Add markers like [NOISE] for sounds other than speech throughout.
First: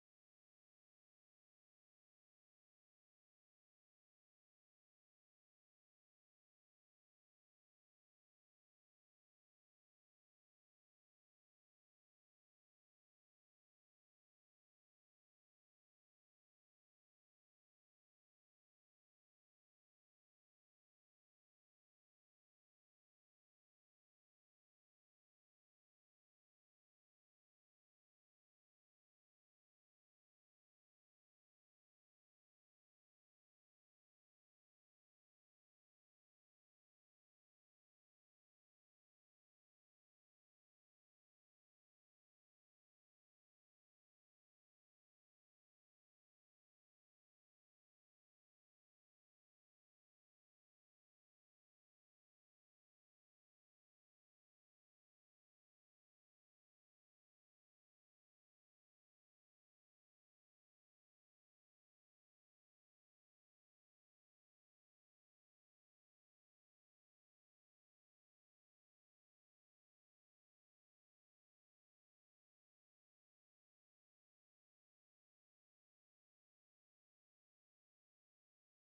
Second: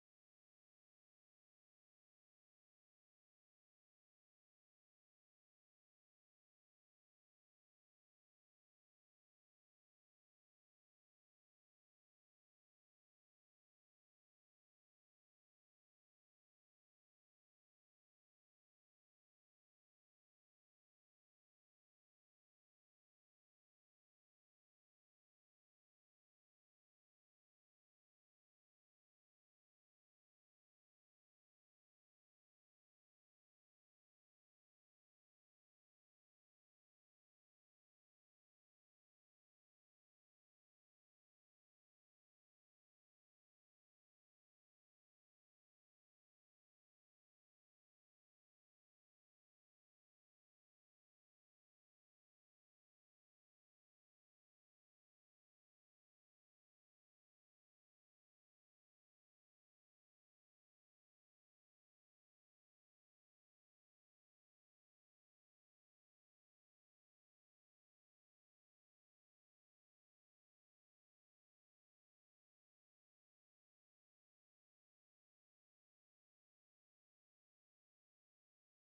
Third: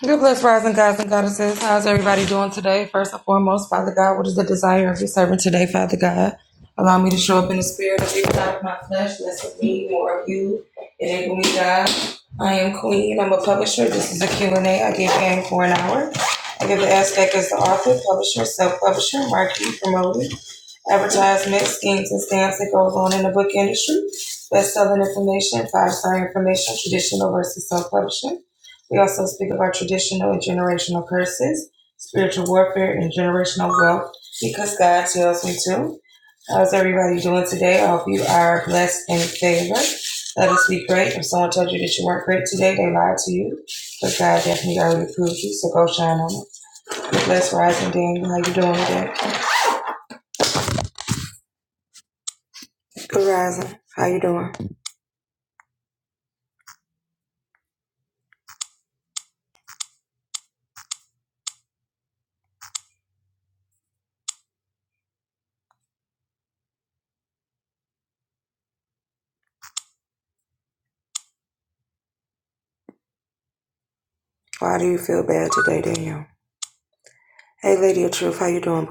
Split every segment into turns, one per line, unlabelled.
Good bless rising gods and goddesses. How's everybody doing today? First and foremost, Father God, what is the desire of your servant today, Father God? Allow me to show up in the spirit of you, not of my flesh. Less of me, more of you. Enable me, God. I am queen. I'm a publisher. This is a Q and A. I give game for an hour. I give the aspect as the author, publisher, self-publisher, marketing, promoting, advertisement, schemes, and stamps that goes on in the book industry. Best-selling information, five-star information, traditional versus self-publishing. We also speak about traditional and generational curses, spiritual warfare, and generational wealth because God tells me to. How's everybody doing today? I hope you are blessed and favored. Let us be great. If someone told you that you weren't great today, they lied to you. But God definitely already proved you, so go shine on it. Bless Rising Daniel. How you doing today? Good Rising. How you doing? Why do you feel bad today, Daniel? Hey, Lady of Truth. How you doing?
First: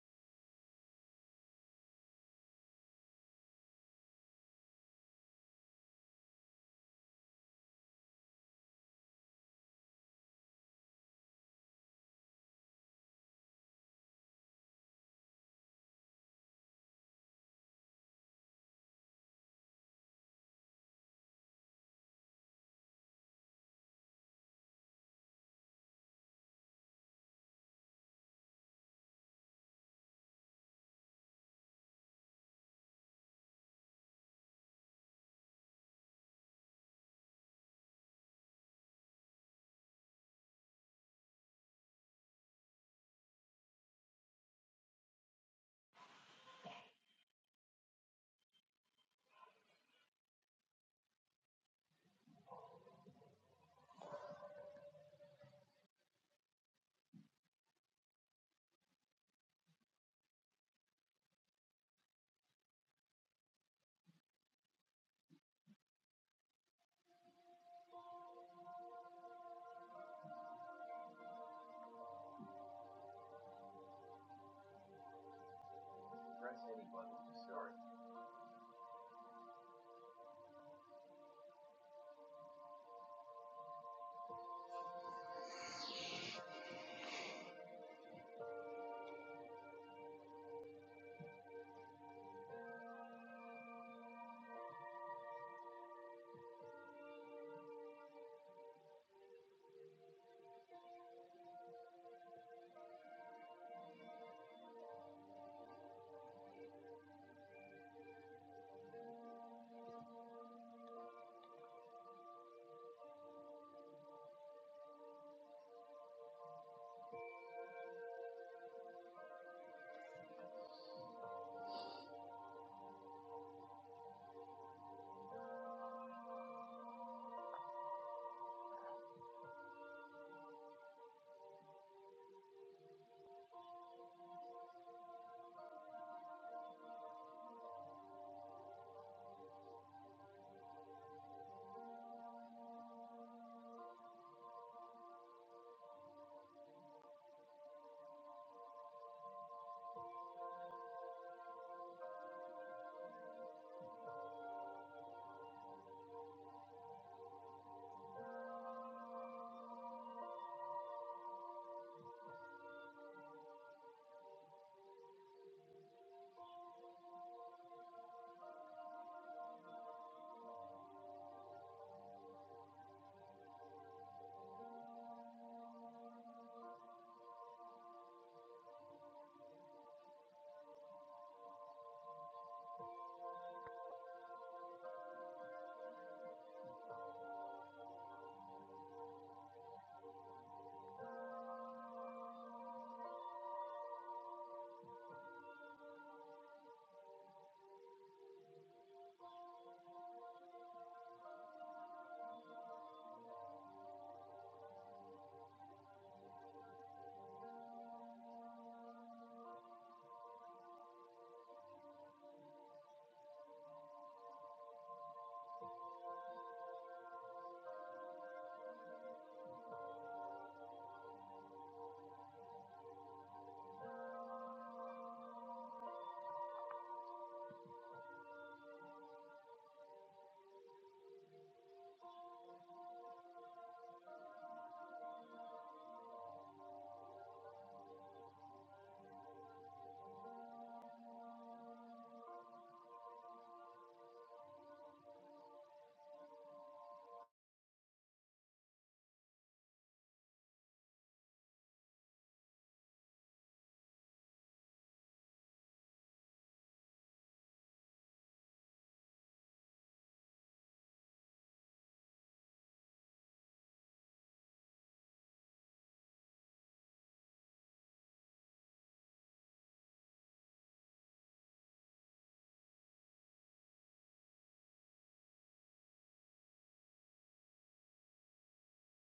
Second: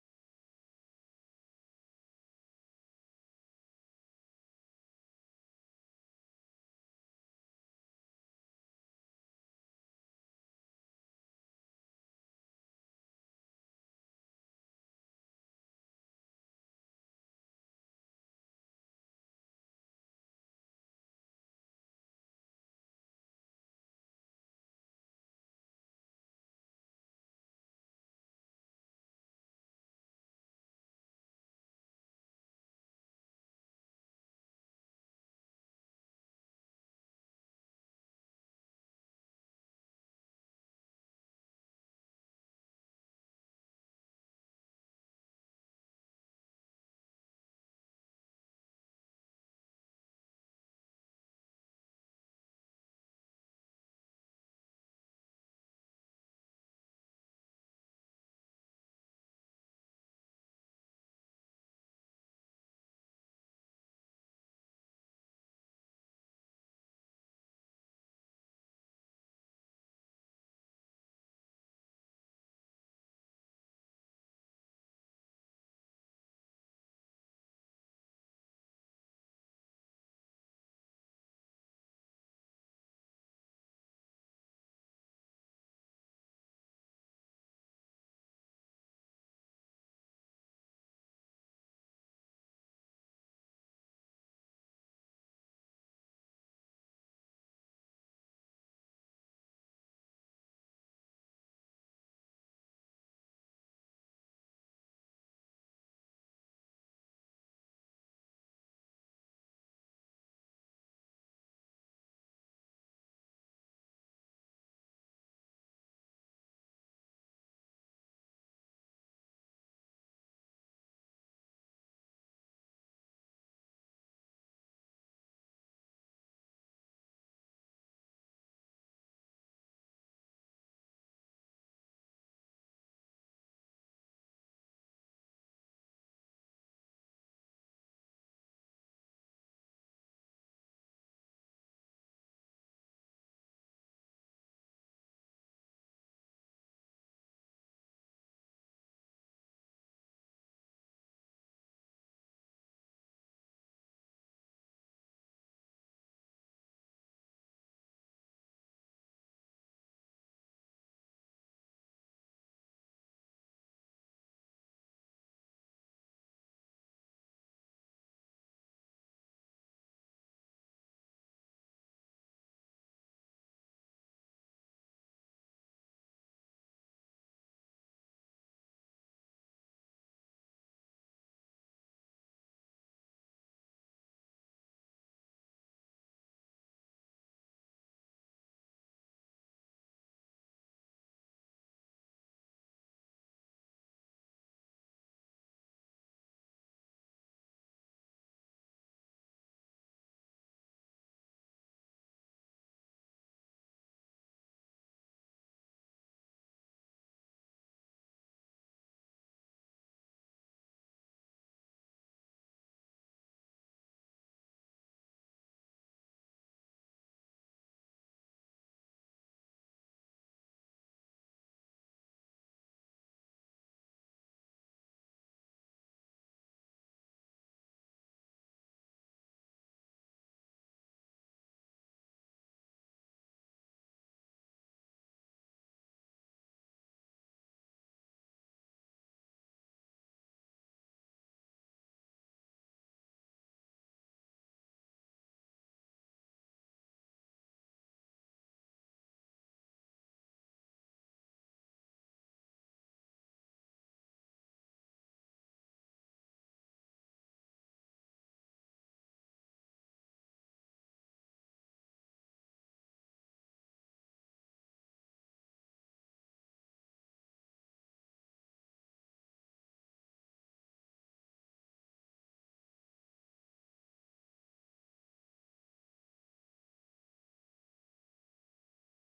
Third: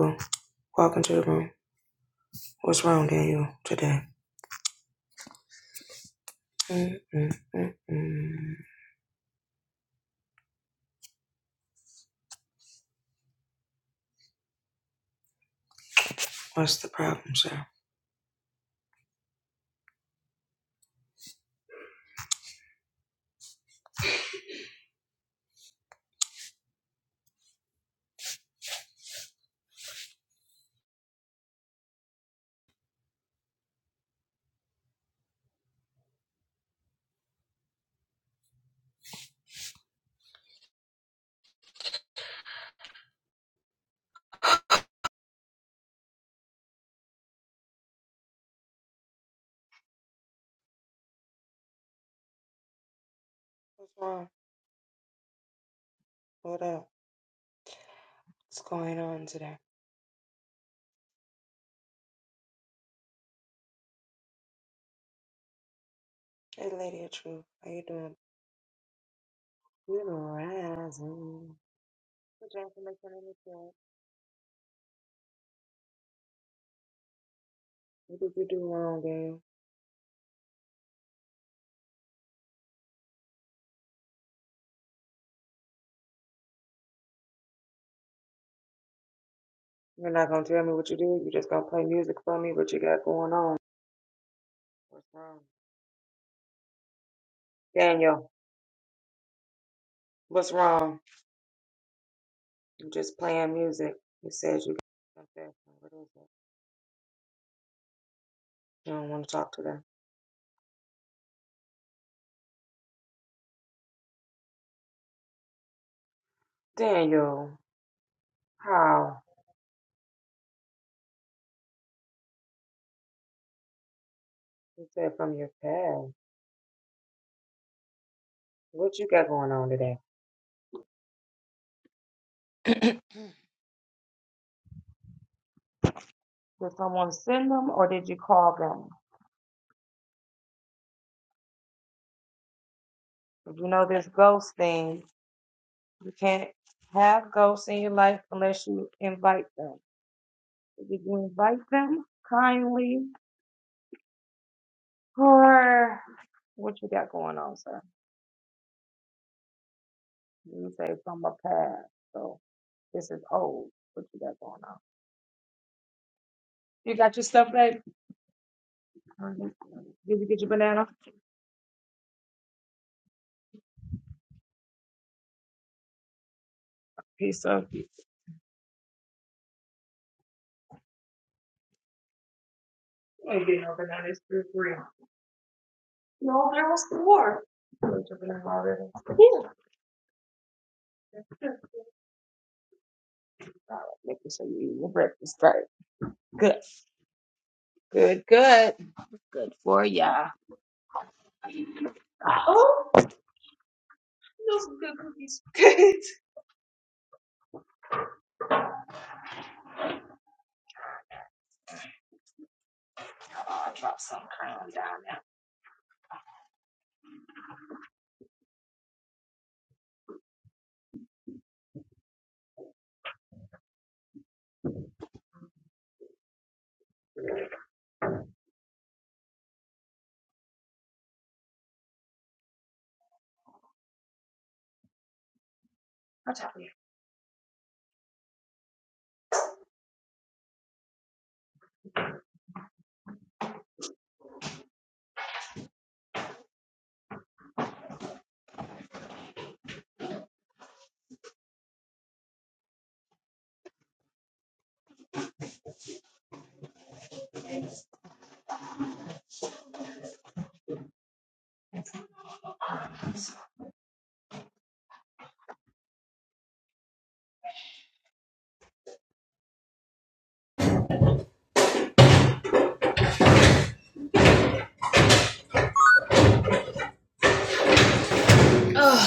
boo? [SIGHS]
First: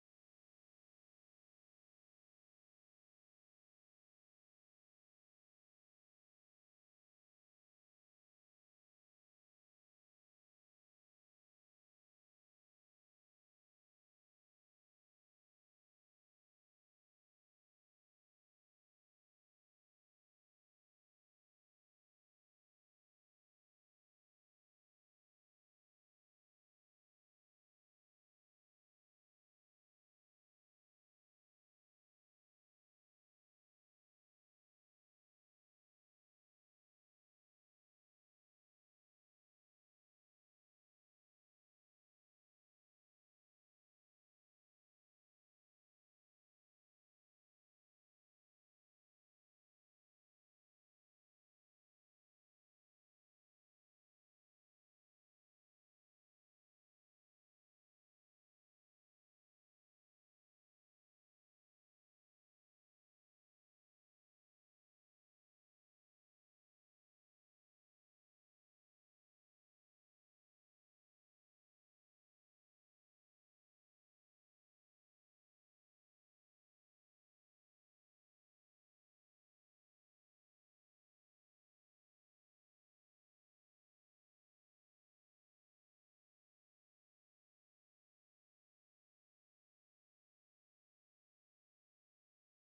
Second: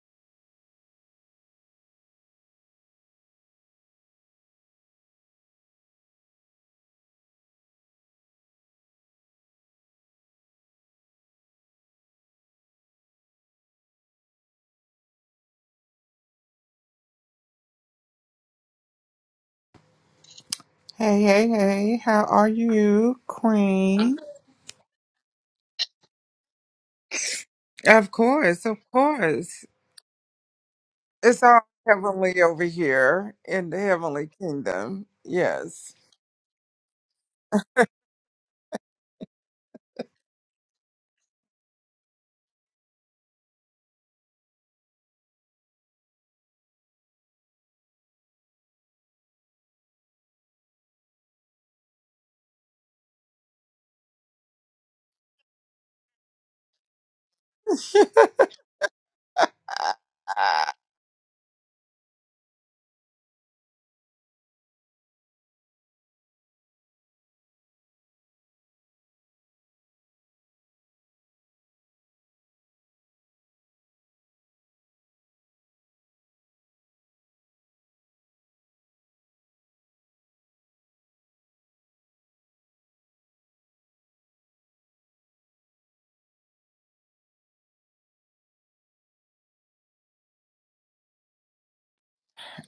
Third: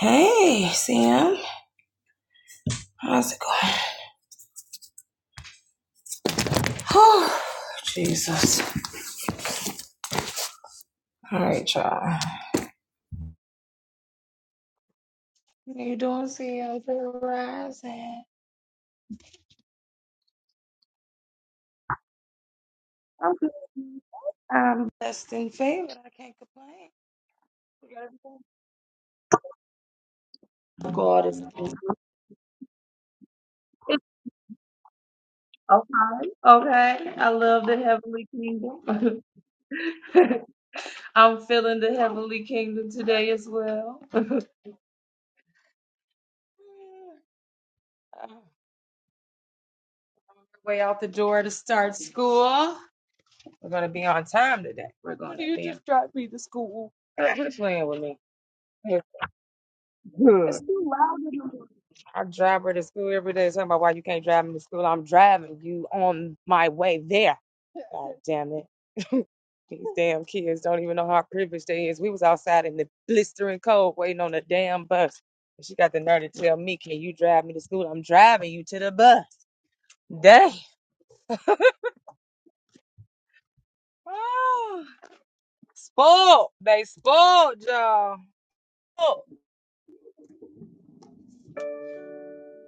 hey, Sam. How's it going? [SIGHS] Oh, Jesus. All right, y'all.
Hey, hey, hey, how are you, Queen? Of course, of course. It's all heavenly over here in the heavenly kingdom. Yes. [LAUGHS] I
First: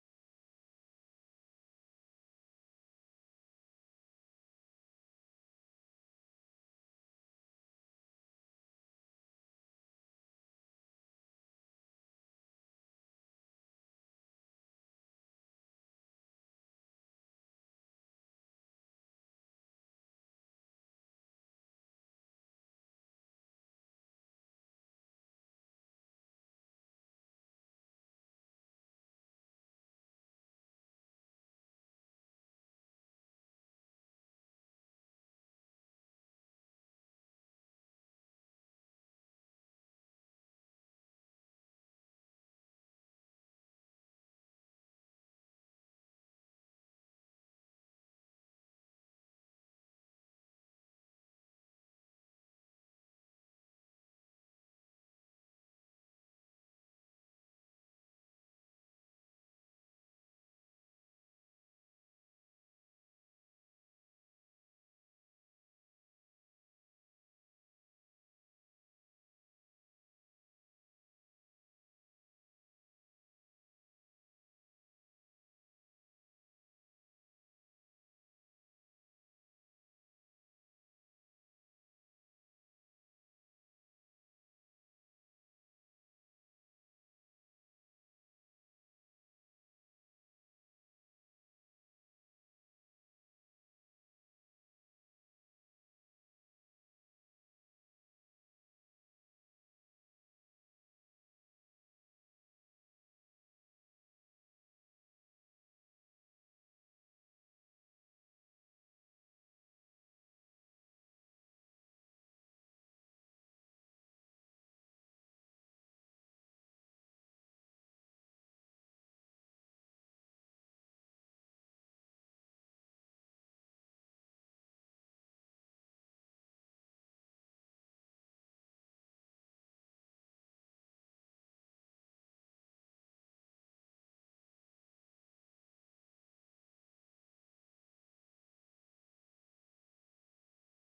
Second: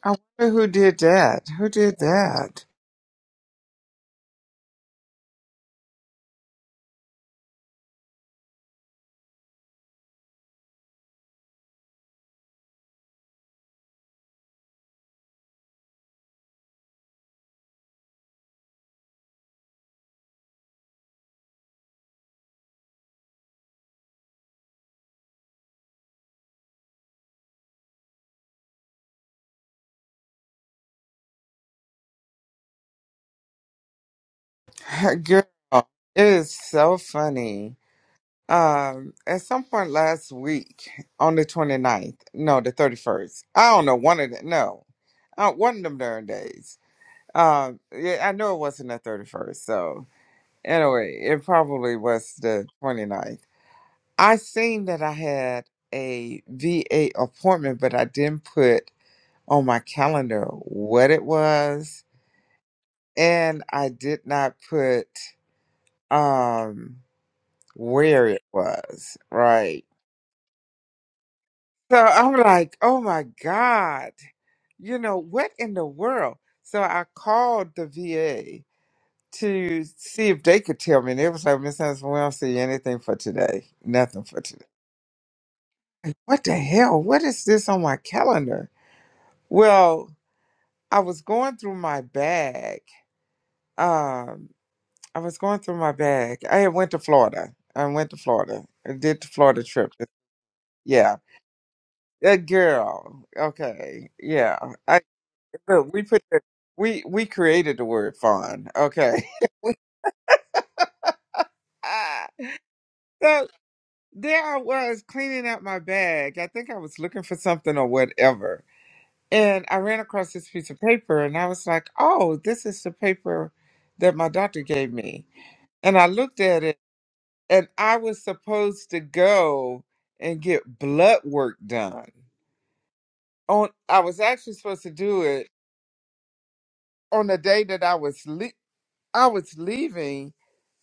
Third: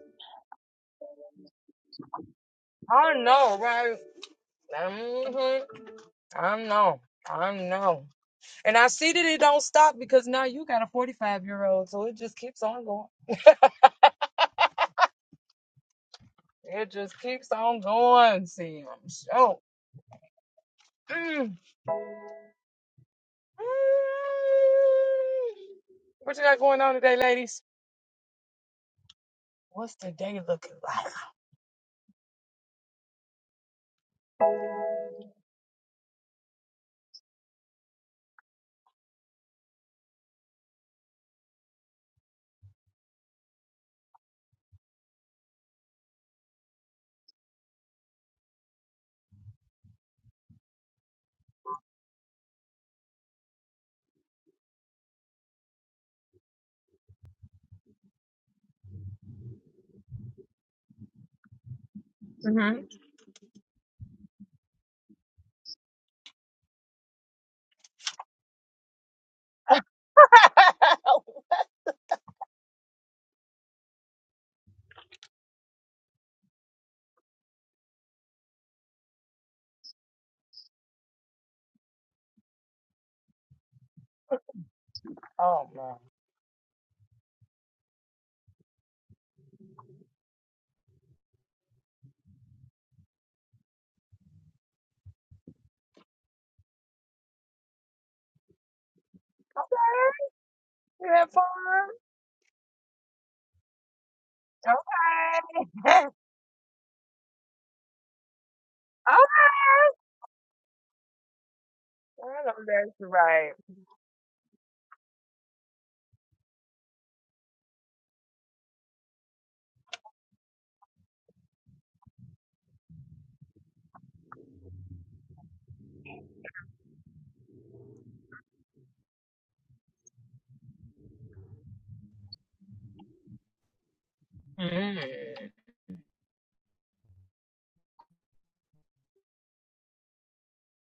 wonder who did that. Who did that? [LAUGHS] Girl, it is so funny. Um, at some point last week, on the 29th, no, the 31st, I don't know, one of them, no, uh, one of them darn days. Um, yeah, I know it wasn't the 31st, so. Anyway, it probably was the 29th. I seen that I had a VA appointment, but I didn't put on my calendar what it was, and I did not put um where it was, right? So I'm like, "Oh my god. You know, what in the world?" So I called the VA to see if they could tell me. And they was like, Miss Anderson, we don't see anything for today. Nothing for today. like, what the hell? What is this on my calendar? Well, I was going through my bag. Um, I was going through my bag. I had went to Florida. I went to Florida. I did the Florida trip. Yeah. That girl. Okay. Yeah. I look, we put the we we created the word fun. Okay. [LAUGHS] We- Ah, so there I was cleaning out my bag. I think I was looking for something or whatever And I ran across this piece of paper and I was like, oh, this is the paper that my doctor gave me. And I looked at it and I was supposed to go and get blood work done. On I was actually supposed to do it on the day that I was le- I was leaving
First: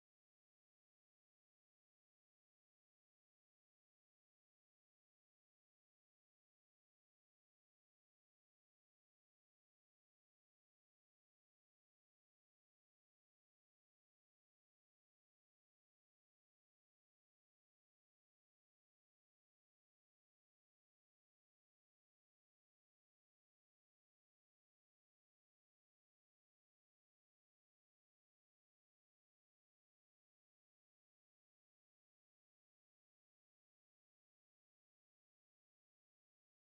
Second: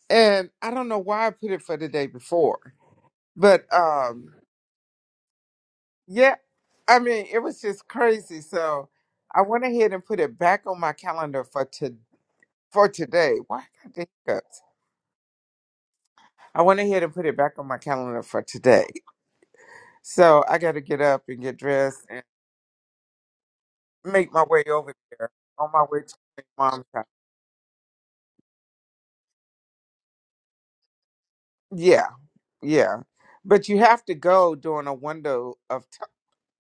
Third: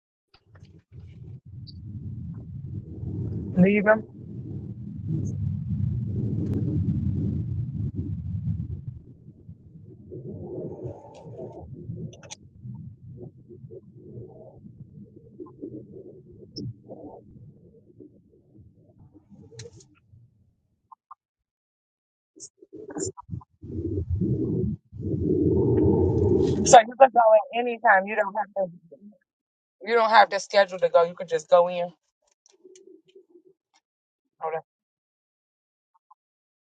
and I don't know why I put it for the day before. But um yeah, I mean, it was just crazy. So I went ahead and put it back on my calendar for today for today. Why I got the hiccups? I went ahead and put it back on my calendar for today. So I got to get up and get dressed and make my way over there on my way to my mom's house. Yeah, yeah. But you have to go during a window of t-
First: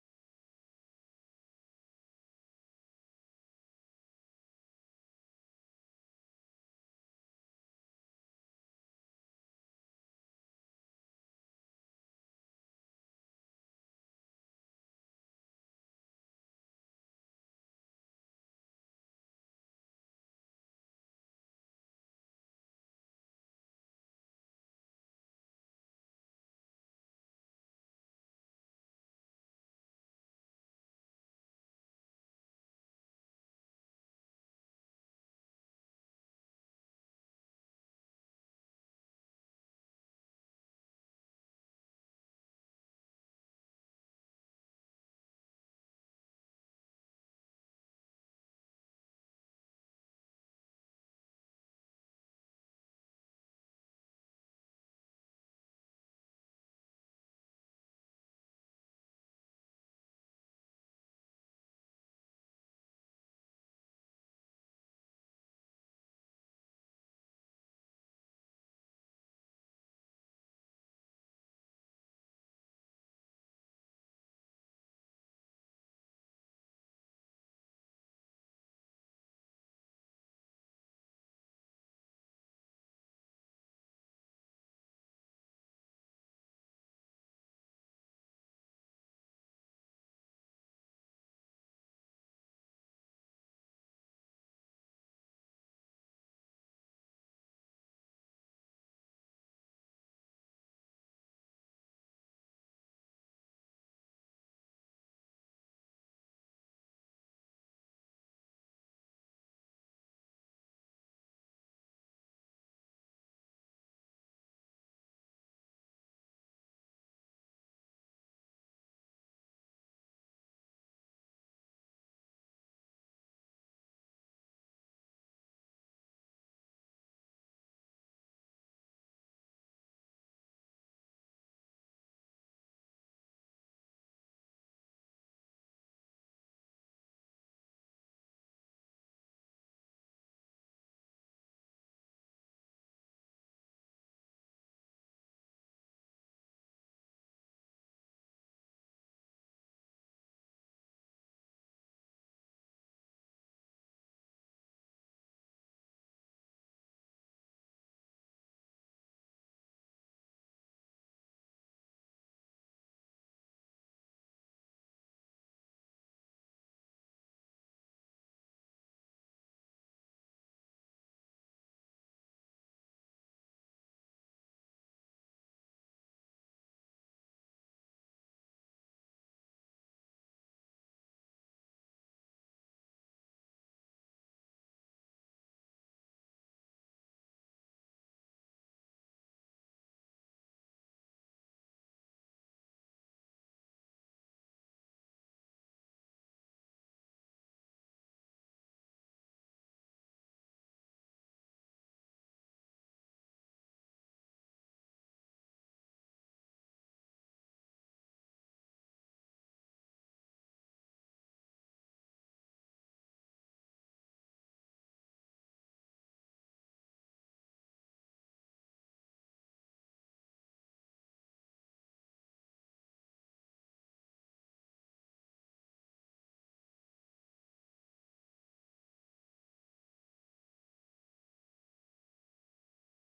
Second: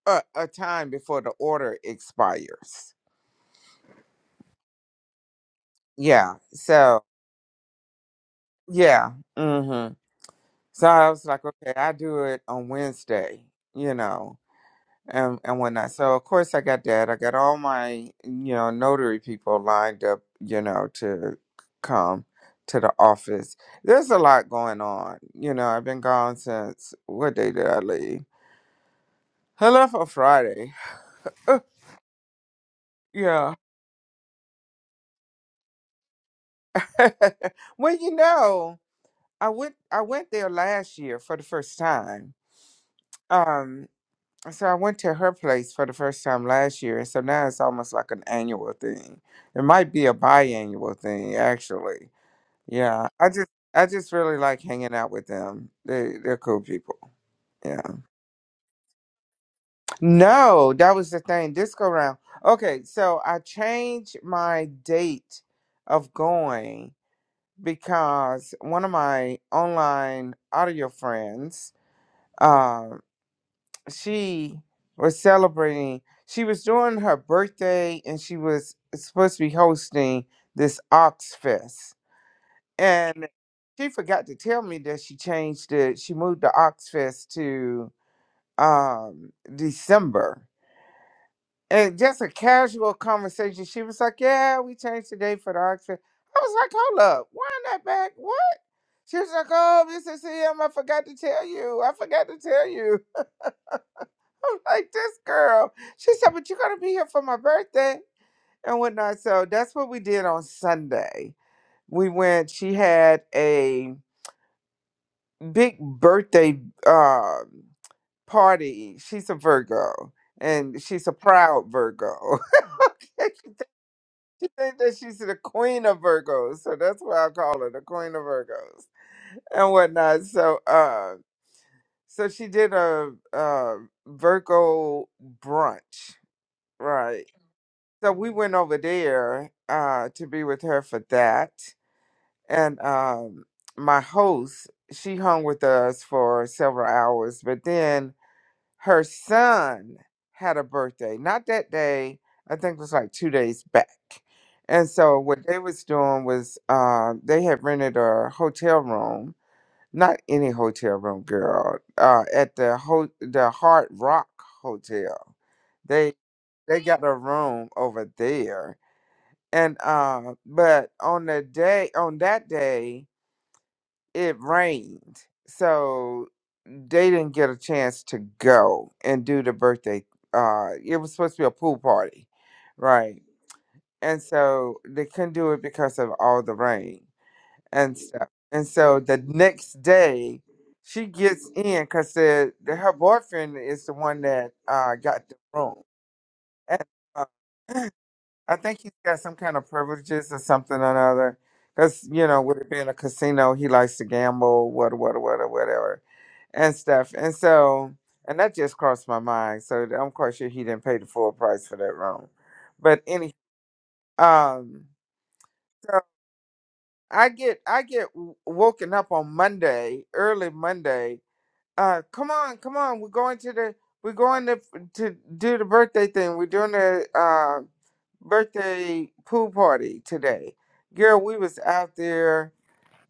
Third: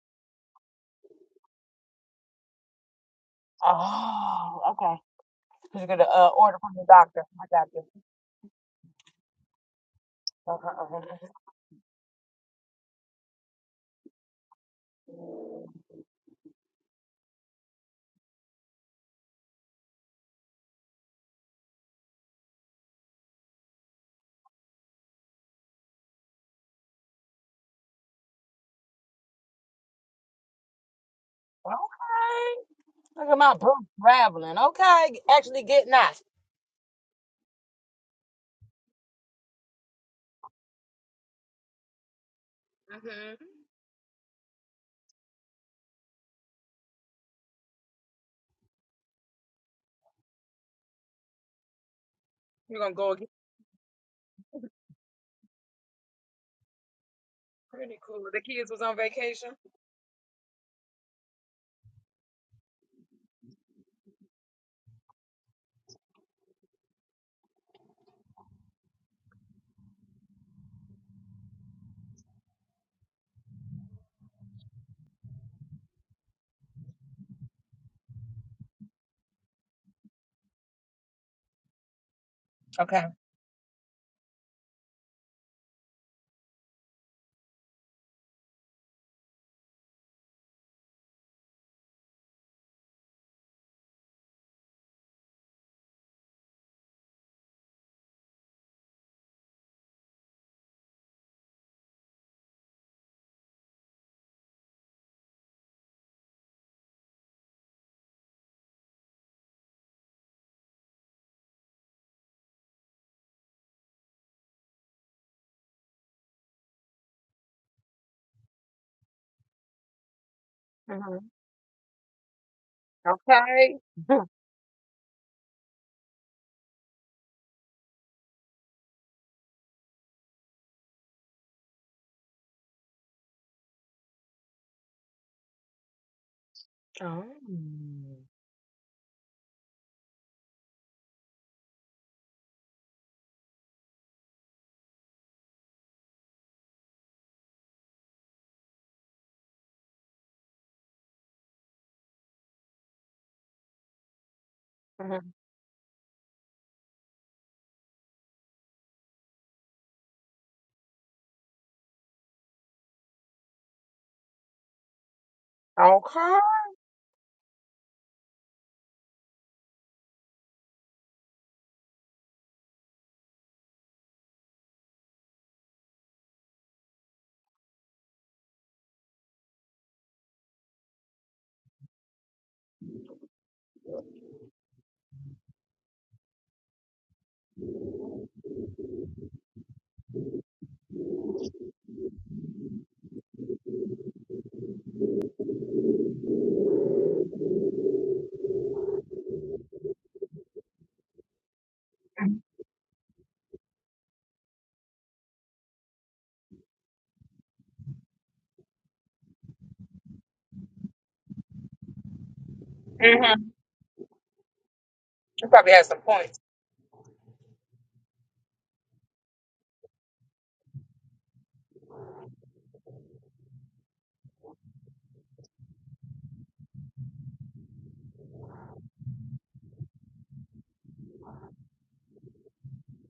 uh, a time before the order expires. Yeah. So yeah. hmm So I was like, okay, I do it on Wednesday. You know. and and whatnot. So of course I got that. I got all my you know notary people lined up, you know, to come to the office. There's a lot going on. You know, I've been gone since what day did I leave? I left on Friday. Uh, Yeah. [LAUGHS] well, you know, I went I went there last year for the first time. Um, so I went to her place for the first time last year, and so now it's almost like an annual thing. It might be a biannual thing actually. Yeah, I just I just really like hanging out with them. They they're cool people. Yeah. No, that was the thing. Disco round. Okay, so I changed my date of going because one of my online audio friends, um, she was celebrating. She was doing her birthday, and she was supposed to be hosting this Ox Fest. And she forgot to tell me that she changed it. She moved the Oxfest to um December. And just a casual conversation, she was like, Yeah, we changed the date for the Oxfest. I was like, Hold up, why not back? What? She was like, Oh, Mrs. M, I forgot to tell you. I forgot to tell you. [LAUGHS] I'm like, This girl. She said, But you're going to be here for my birthday and whatnot. So that's what we did on Sunday. We went, she had a big birthday um party. She's a Virgo and she's a proud Virgo. [LAUGHS] she think that she's the queen of Virgos, so that's why I call her the queen of Virgos and whatnot. So uh so she did a uh Virgo brunch, right? So we went over there uh to be with her for that. And um my host, she hung with us for several hours, but then her son had a birthday not that day i think it was like two days back and so what they was doing was uh, they had rented a hotel room not any hotel room girl uh, at the ho- the hard rock hotel they they got a room over there and uh, but on the day on that day it rained so they didn't get a chance to go and do the birthday. Uh, it was supposed to be a pool party, right? And so they couldn't do it because of all the rain and stuff. And so the next day, she gets in because the, the her boyfriend is the one that uh got the room. And, uh, [CLEARS THROAT] I think he's got some kind of privileges or something or another. Because, you know, with it being a casino, he likes to gamble, what, what, what, whatever and stuff. And so, and that just crossed my mind. So I'm quite sure he didn't pay the full price for that room. But any, um, so I get I get w- woken up on Monday, early Monday. Uh, come on, come on, we're going to the we're going to to do the birthday thing. We're doing the uh birthday pool party today. Girl, we was out there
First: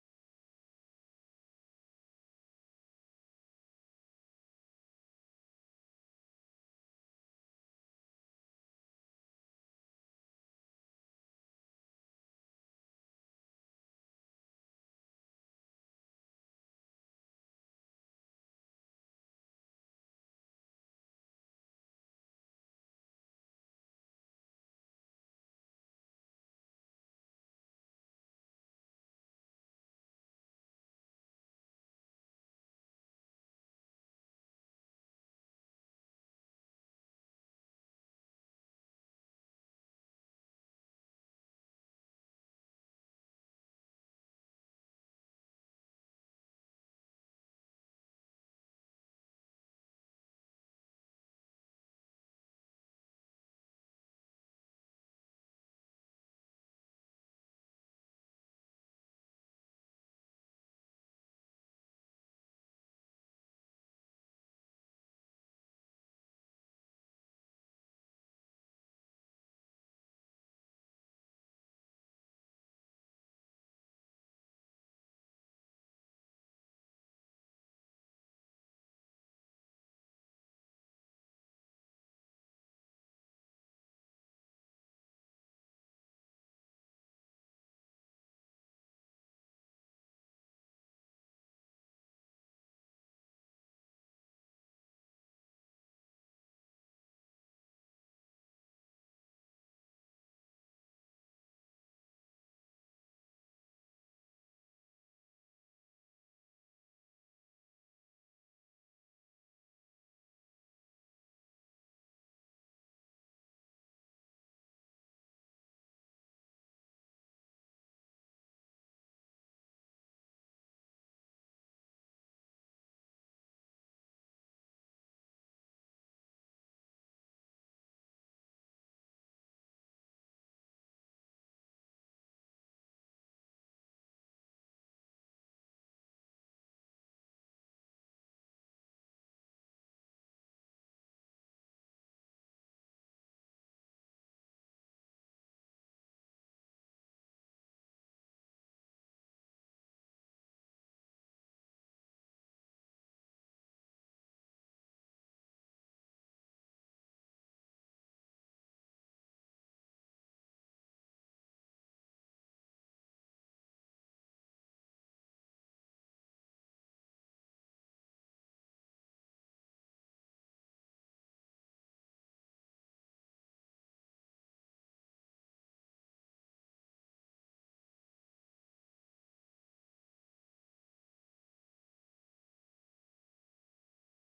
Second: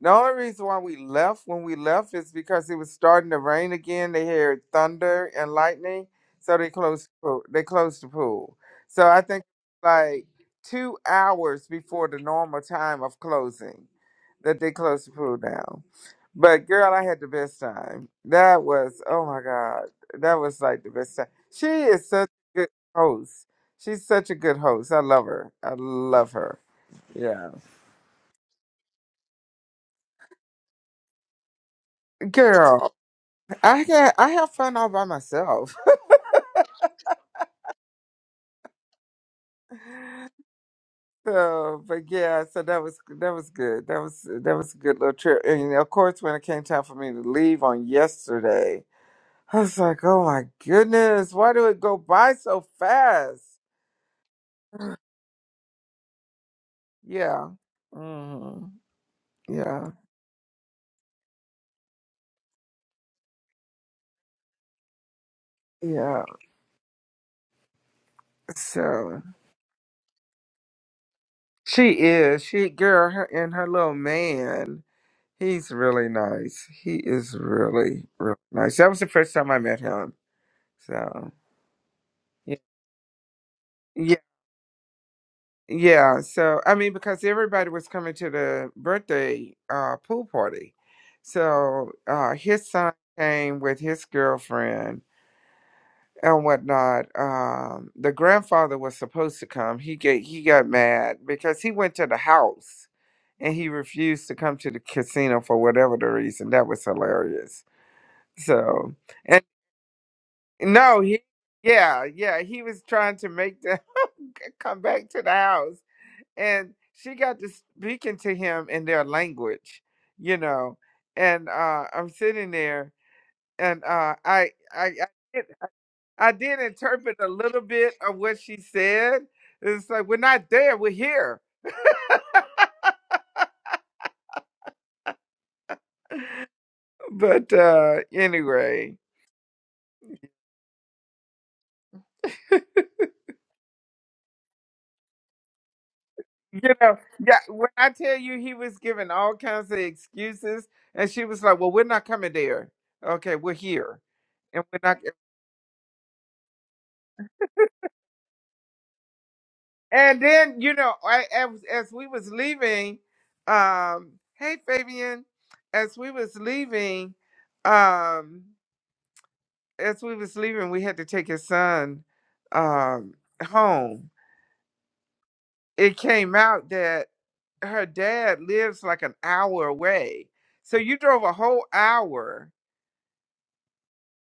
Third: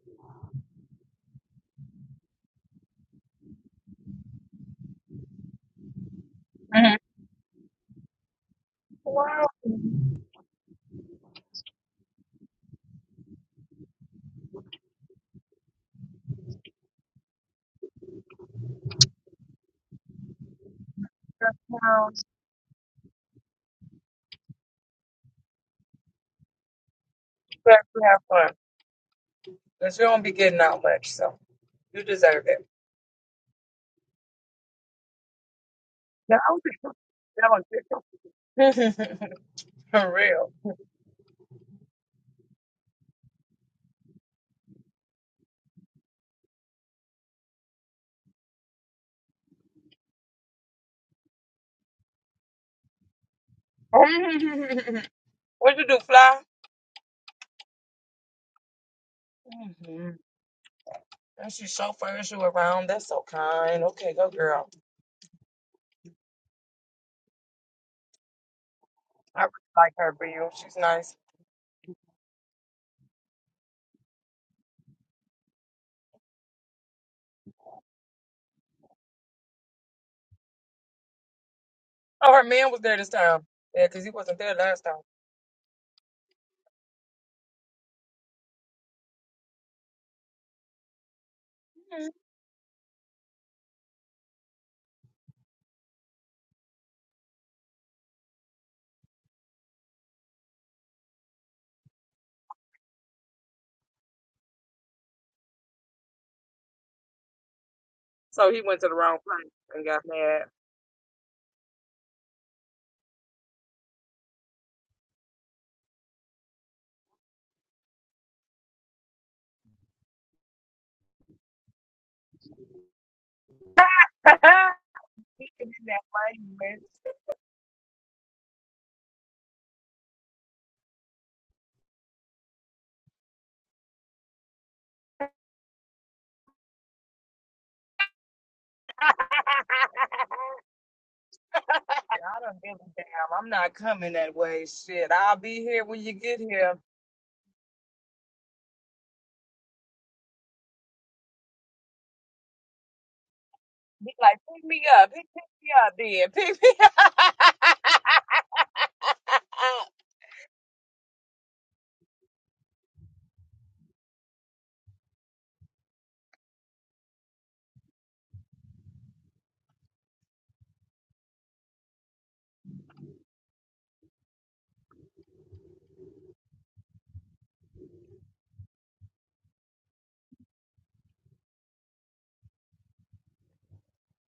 the only reason why we left when we left is because it was starting to rain again. They heard thunder and lightning, so they closed the pool. they closed the pool. So I think like two hours before the normal time of closing that they closed the pool down. But girl, I had the best time. That was oh my god, that was like the best time. She is such a good host. She's such a good host. I love her. I love her. Yeah, girl. I got I have fun all by myself. [LAUGHS] So, but yeah, so that was that was good. That was that was a good little trip. And of course, when it came time for me to leave on yesterday, I was like, "Oh my goodness, why do it go by so fast?" [GASPS] Yeah, hmm yeah, yeah. So she is she girl her, and her little man. He's really nice. He is really really nice. That was the first time I met him. So yeah. Yeah, so I mean, because everybody was coming to the birthday uh, pool party, so uh, his son came with his girlfriend and whatnot. Um, the grandfather was supposed to come. He get he got mad because he went to the house and he refused to come to the casino for whatever the reason. That was hilarious. So and no, he yeah yeah he was trying to make them [LAUGHS] come back to the house and she got to speaking to him in their language, you know. And uh, I'm sitting there, and uh, I, I, I did, I did interpret a little bit of what she said. It's like we're not there, we're here. But uh, anyway, [LAUGHS] you know, yeah. When I tell you, he was giving all kinds of excuses, and she was like, "Well, we're not coming there. Okay, we're here, and we're not." And then, you know, I, as, as we was leaving, um, hey Fabian, as we was leaving, um, as we was leaving, we had to take his son um, home. It came out that her dad lives like an hour away. So you drove a whole hour,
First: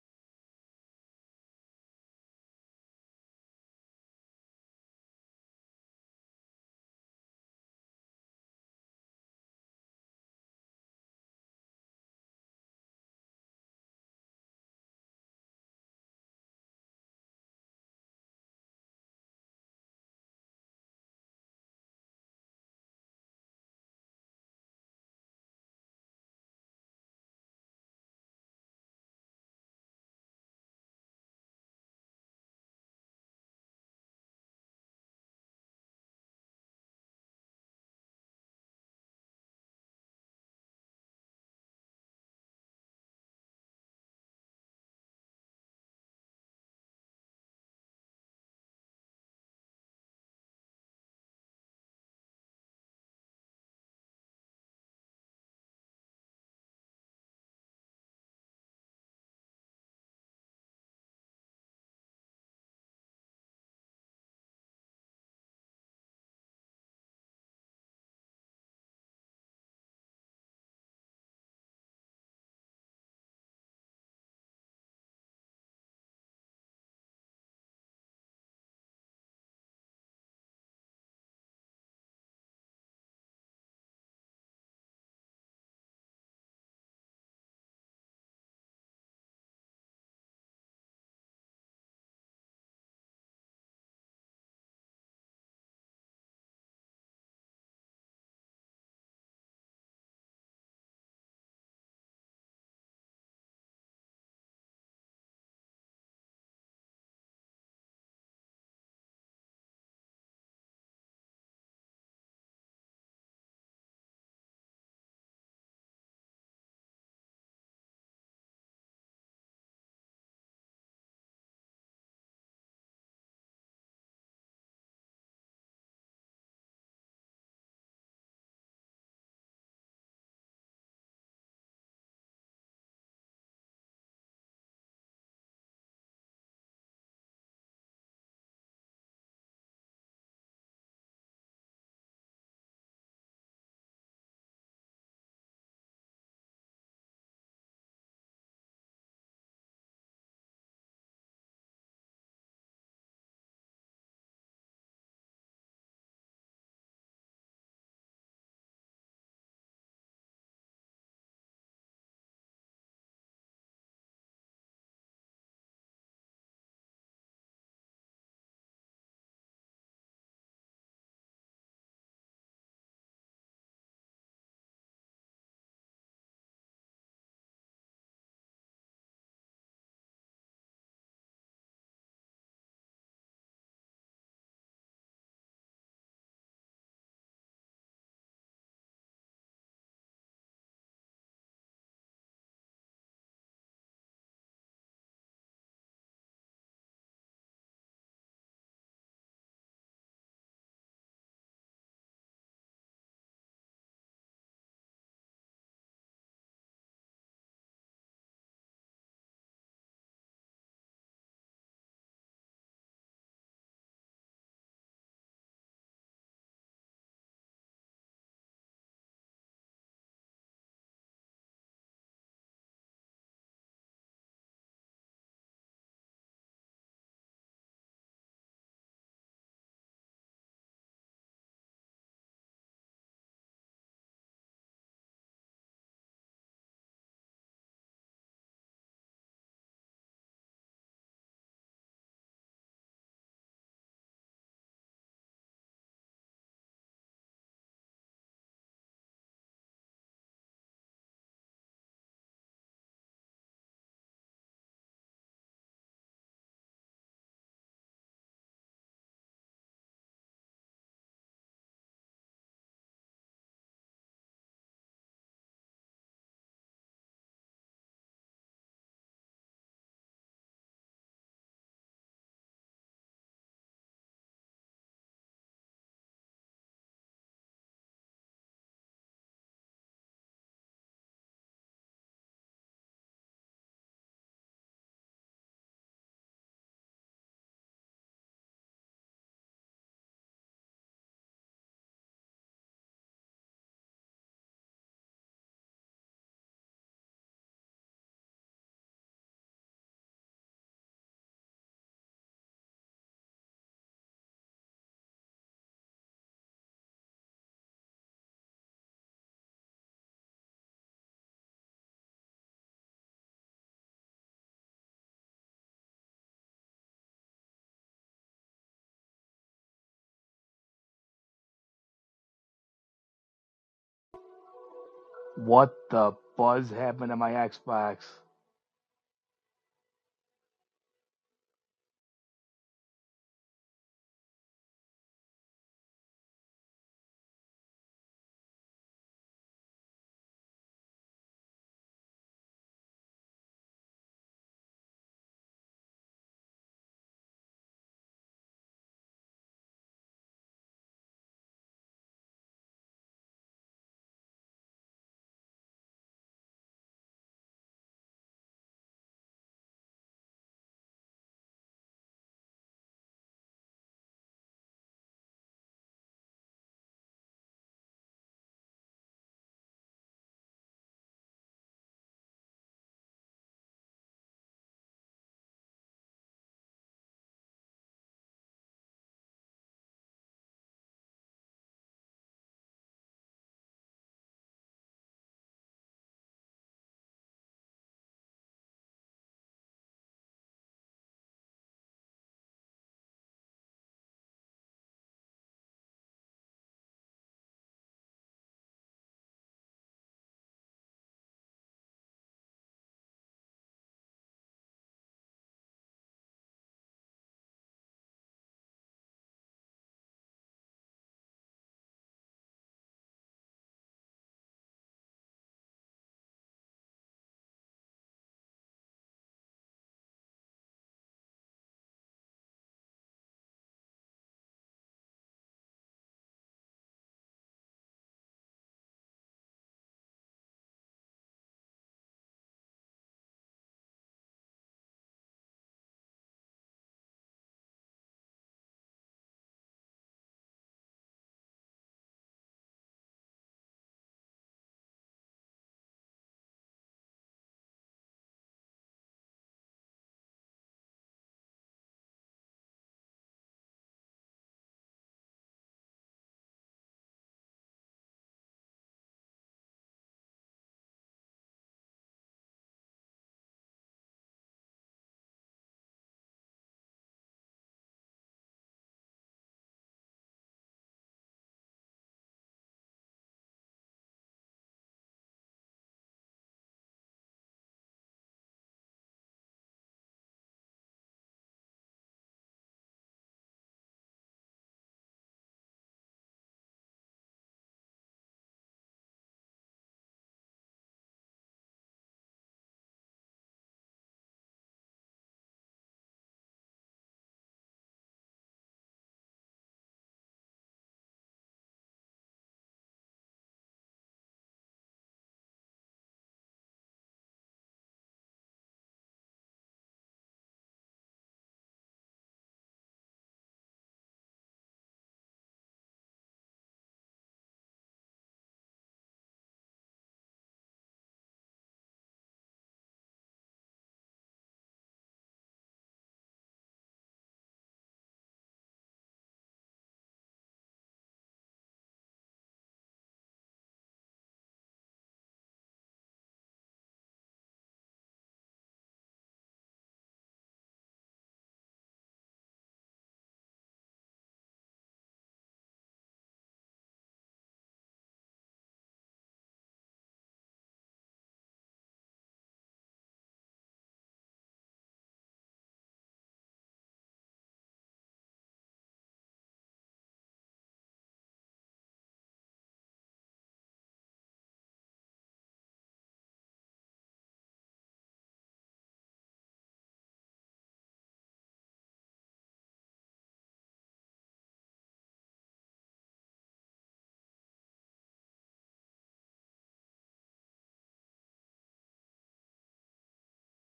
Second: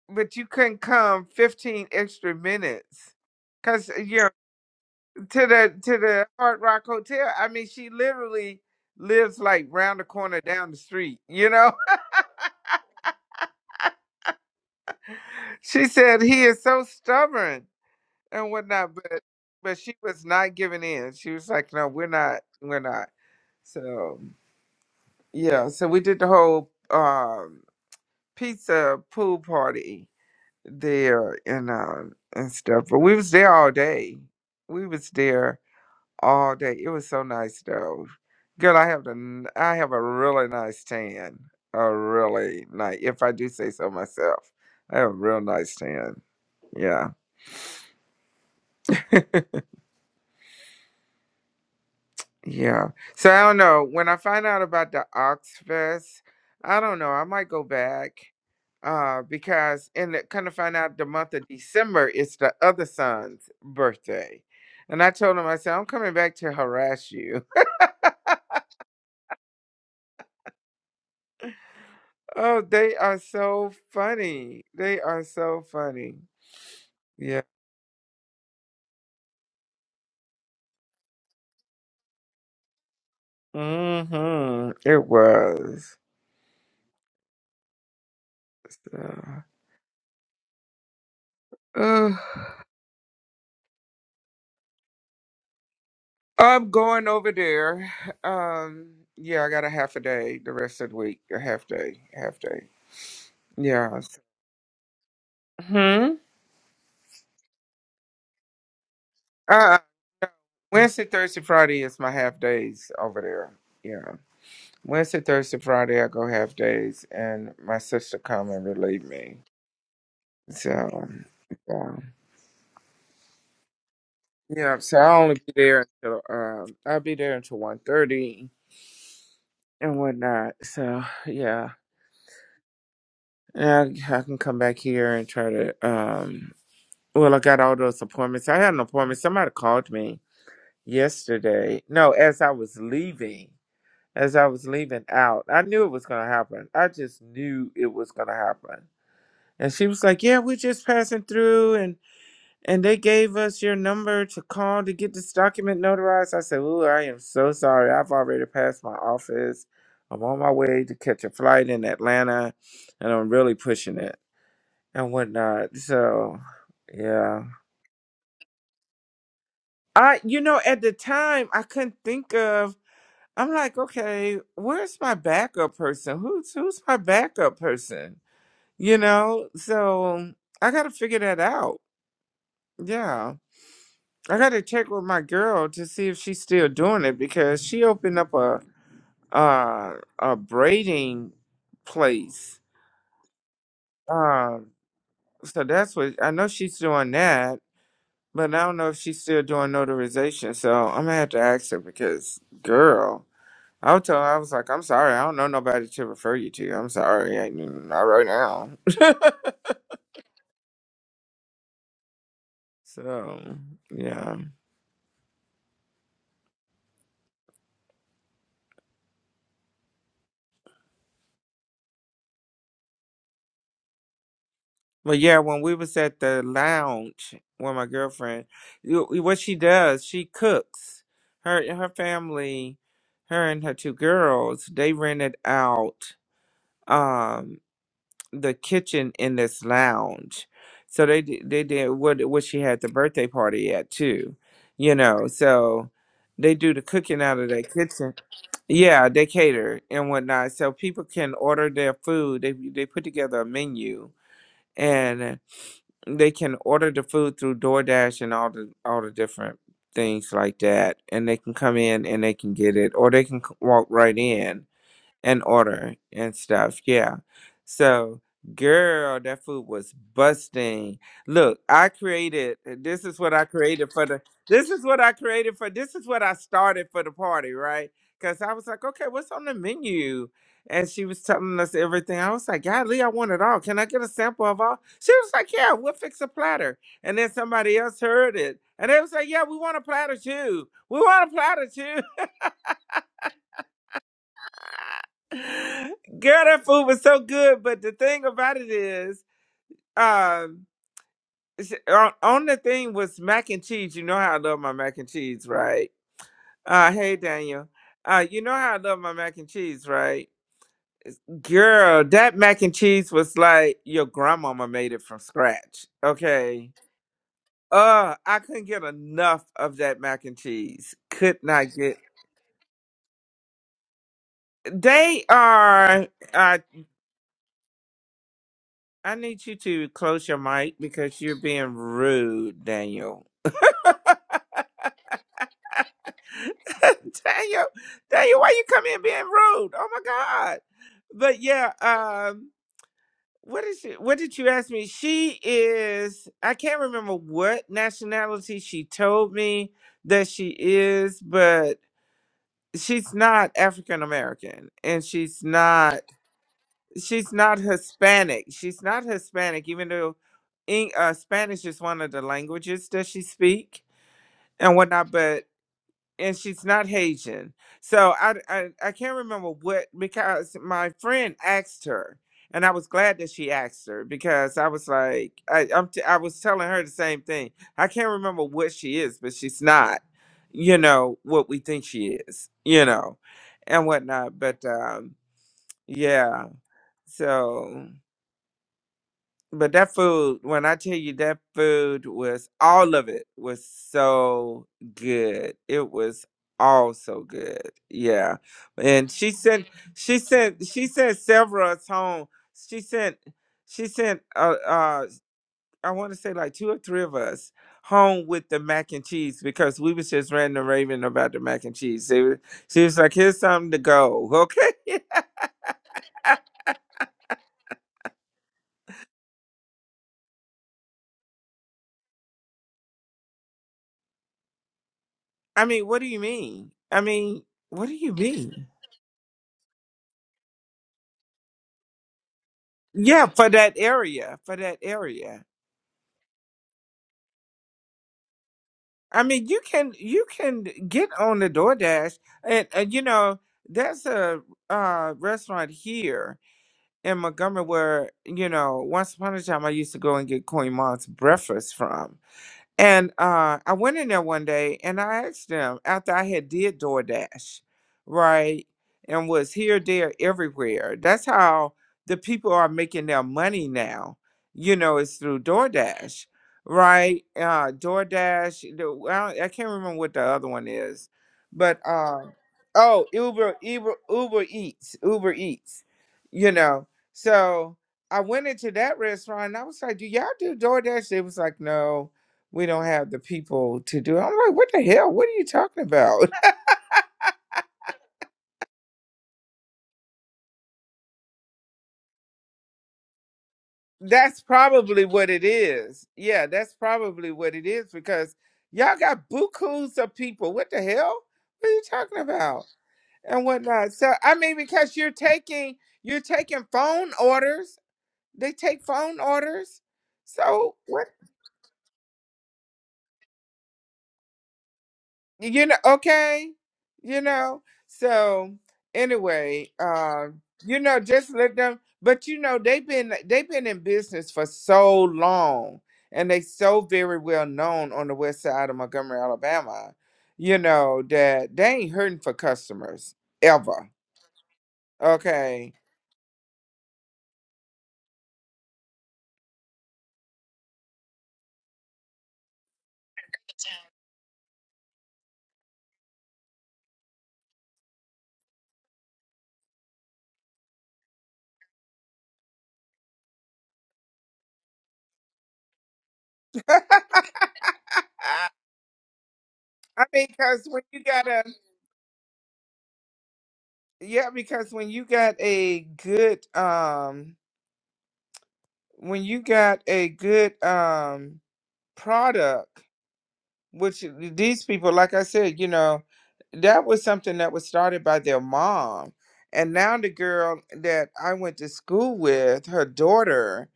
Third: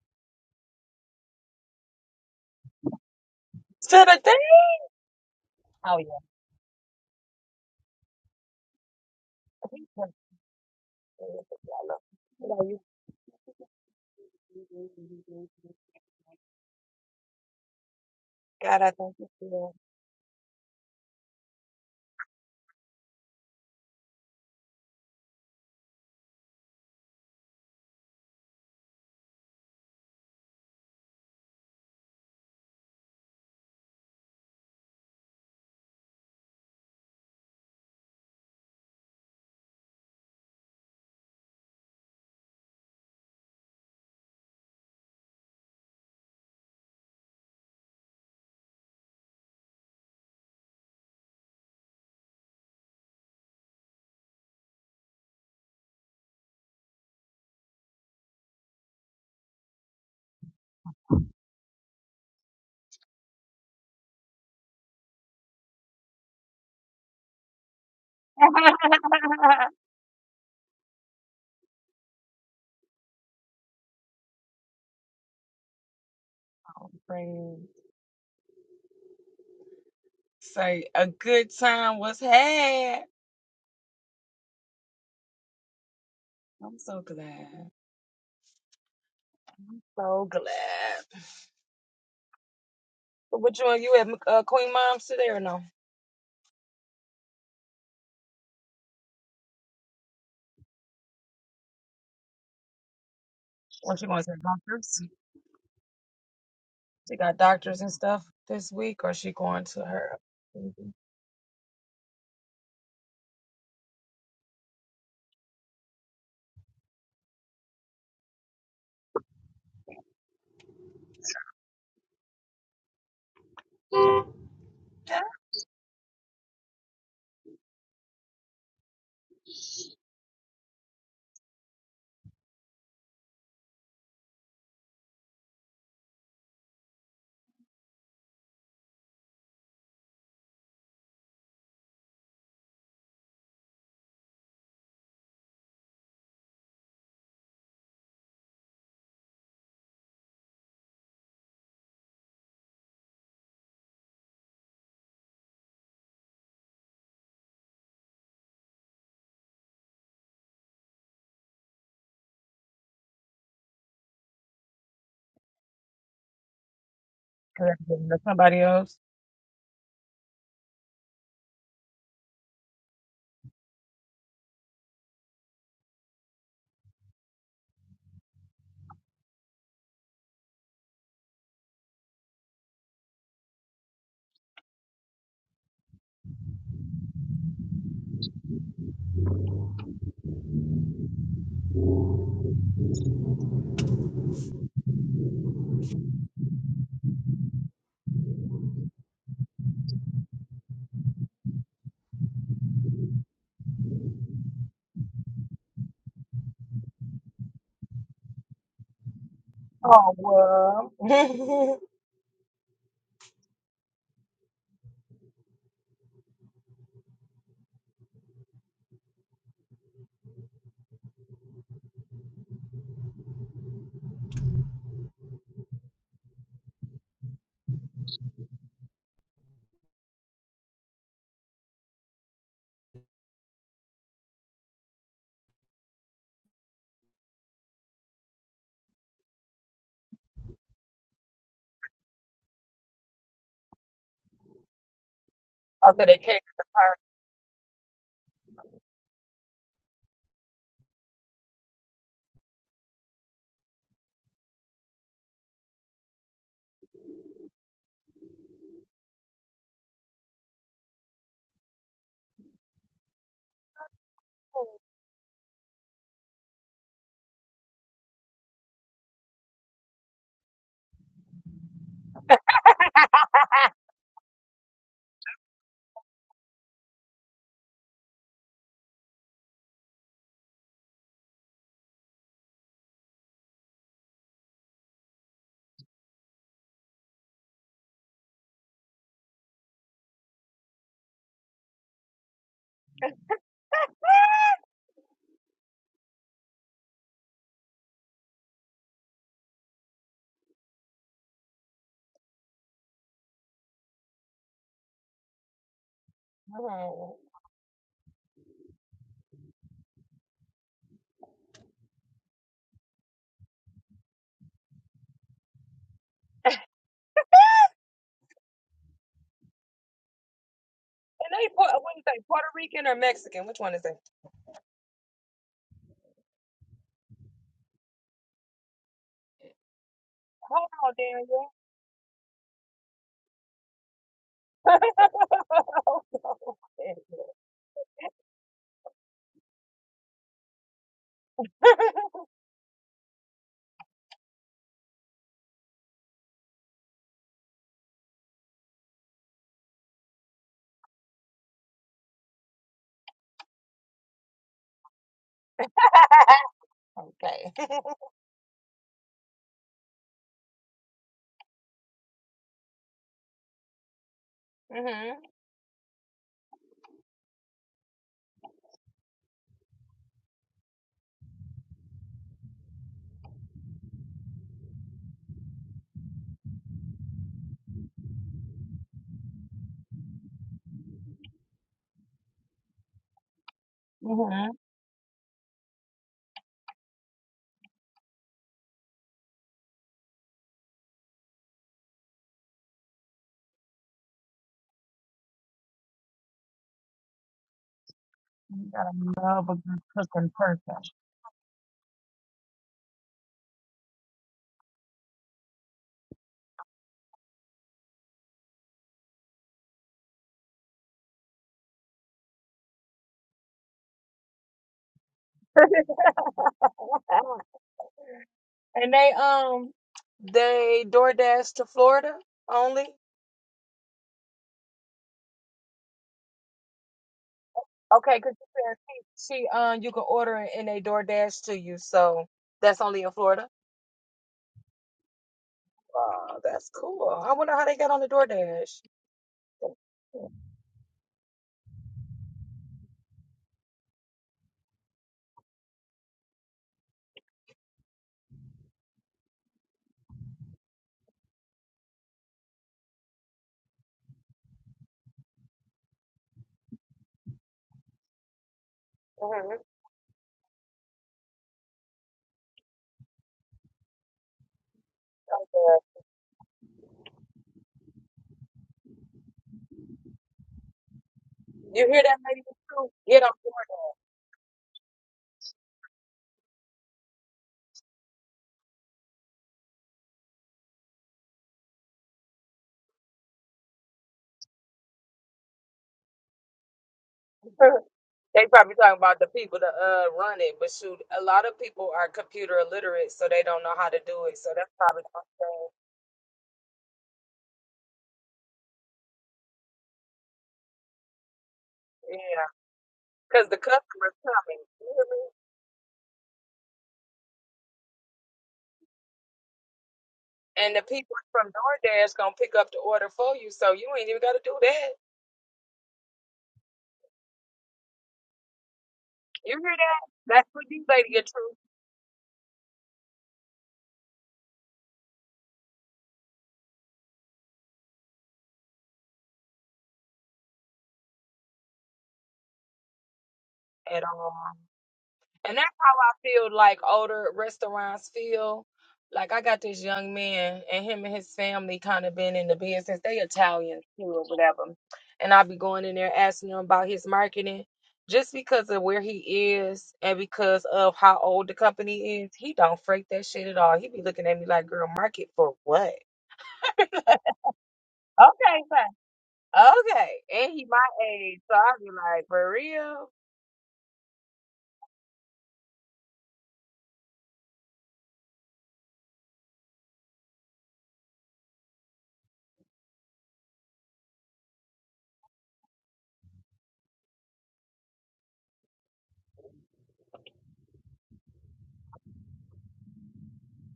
but you couldn't come 15 extra minutes. Cause you know to the to the Hard Rock Hotel. I mean, she literally lives like round the corner down the street. You know, [LAUGHS] she said he is so stubborn and whatnot, but but she was not giving in. She was like, "No, we're not, we're not." So yeah, so we did the whole um, pizza pool party there and um, and stuff, but we was there all day. We was there all day. It was so nice though. Girl, I have a n- I have a really nice tan. A really nice if I do say so myself. I have a real nice tan. Yeah. Yeah. So I don't know. When I find out about the Oxfest, I don't know. I might go back. Uh, because and it kind of find out the month of December is the other son's birthday. And I told him, I said, I'm coming back to harass you. Oh, they are so funny. They are so funny. Yeah. Mm-hmm. It was. Uh, ugh. I'm going over there. Um, yeah, I got a half a day the rest of the week. A half day. Half day. Yeah. Hmm. Uh Wednesday, Thursday, Friday is my half days over there. Yeah. Wednesday, Thursday, Friday I go half days and my sister come and relieve me. So yeah. Yeah, so i only be there until um I'll be there until one thirty and whatnot. So yeah. And I, I can come back here and try to um well I got all those appointments. I had an appointment. Somebody called me yesterday. No, as I was leaving. As I was leaving out. I knew it was gonna happen. I just knew it was gonna happen. And she was like, Yeah, we're just passing through and they gave us your number to call to get this document notarized. I said, Ooh, I am so sorry. I've already passed my office. I'm on my way to catch a flight in Atlanta, and I'm really pushing it and whatnot. So, yeah. I, you know, at the time, I couldn't think of. I'm like, okay, where's my backup person? Who's who's my backup person? You know, so I got to figure that out. Yeah. I gotta check with my girl to see if she's still doing it because she opened up a uh a braiding place. Um, so that's what I know she's doing that, but I don't know if she's still doing notarization. So I'm gonna have to ask her because, girl, I will tell her I was like, I'm sorry, I don't know nobody to refer you to. I'm sorry, I, mean, not right now. [LAUGHS] So yeah. Well, yeah, when we was at the lounge with my girlfriend, you- what she does, she cooks. Her her family, her and her two girls, they rented out um the kitchen in this lounge. So they di- they did what what she had the birthday party at too, you know. So they do the cooking out of their kitchen. Yeah, they cater and whatnot, so people can order their food. They they put together a menu they can order the food through DoorDash and all the all the different things like that, and they can come in and they can get it, or they can c- walk right in and order and stuff. Yeah. So, girl, that food was busting. Look, I created uh, this is what I created for the this is what I created for this is what I started for the party, right? Cuz I was like, "Okay, what's on the menu?" And she was telling us everything. I was like, "Golly, I want it all. Can I get a sample of all?" She was like, "Yeah, we'll fix a platter." And then somebody else heard it, and they was like, "Yeah, we want a platter too. We want a platter too." Girl, that food was so good. But the thing about it is, um, sh- on, on the thing was mac and cheese. You know how I love my mac and cheese, right? Uh, hey Daniel. Uh, you know how I love my mac and cheese, right? Girl, that mac and cheese was like your grandmama made it from scratch. Okay. Uh, I couldn't get enough of that mac and cheese. Could not get. They are. uh, I need you to close your mic because you're being rude, Daniel. [LAUGHS] Daniel, Daniel, why you come in being rude? Oh my God! But yeah, um, what is it? What did you ask me? She is. I can't remember what nationality she told me that she is, but she's not African American, and she's not. she's not Hispanic. She's not Hispanic, even though Eng- uh, Spanish is one of the languages that she speak and whatnot. But and she's not Haitian, so I I, I can't remember what because my friend asked her, and I was glad that she asked her because I was like I I'm t- I was telling her the same thing. I can't remember what she is, but she's not, you know, what we think she is, you know, and whatnot. But um, yeah, so. But that food, when I tell you that food was all of it was so good. It was all so good. Yeah. And she sent she sent she sent several us home. She sent she sent uh uh I want to say like two or three of us home with the mac and cheese because we was just random raving about the mac and cheese. They was, she was like, here's something to go. [LAUGHS] Okay. I mean, what do you mean? I mean, what do you mean? Yeah, for that area, for that area. I mean, you can you can get on the DoorDash, and, and you know there's a uh, restaurant here in Montgomery where you know once upon a time I used to go and get Queen Mom's breakfast from, And uh, I went in there one day and I asked them after I had did DoorDash, right? And was here, there, everywhere. That's how the people are making their money now. You know, it's through DoorDash, right? Uh, DoorDash. The, well, I can't remember what the other one is, but uh, oh, Uber, Uber, Uber Eats, Uber Eats. You know, so I went into that restaurant and I was like, "Do y'all do DoorDash?" They was like, "No." we don't have the people to do it. I'm like, what the hell? What are you talking about? [LAUGHS] That's probably what it is. Yeah, that's probably what it is because y'all got bukus of people. What the hell? What are you talking about? And whatnot. So I mean, because you're taking you're taking phone orders. They take phone orders. So what you know okay you know so anyway uh you know just let them but you know they've been they've been in business for so long and they so very well known on the west side of montgomery alabama you know that they ain't hurting for customers ever okay [LAUGHS] i mean because when you got a yeah because when you got a good um when you got a good um product which these people, like I said, you know, that was something that was started by their mom. And now the girl that I went to school with, her daughter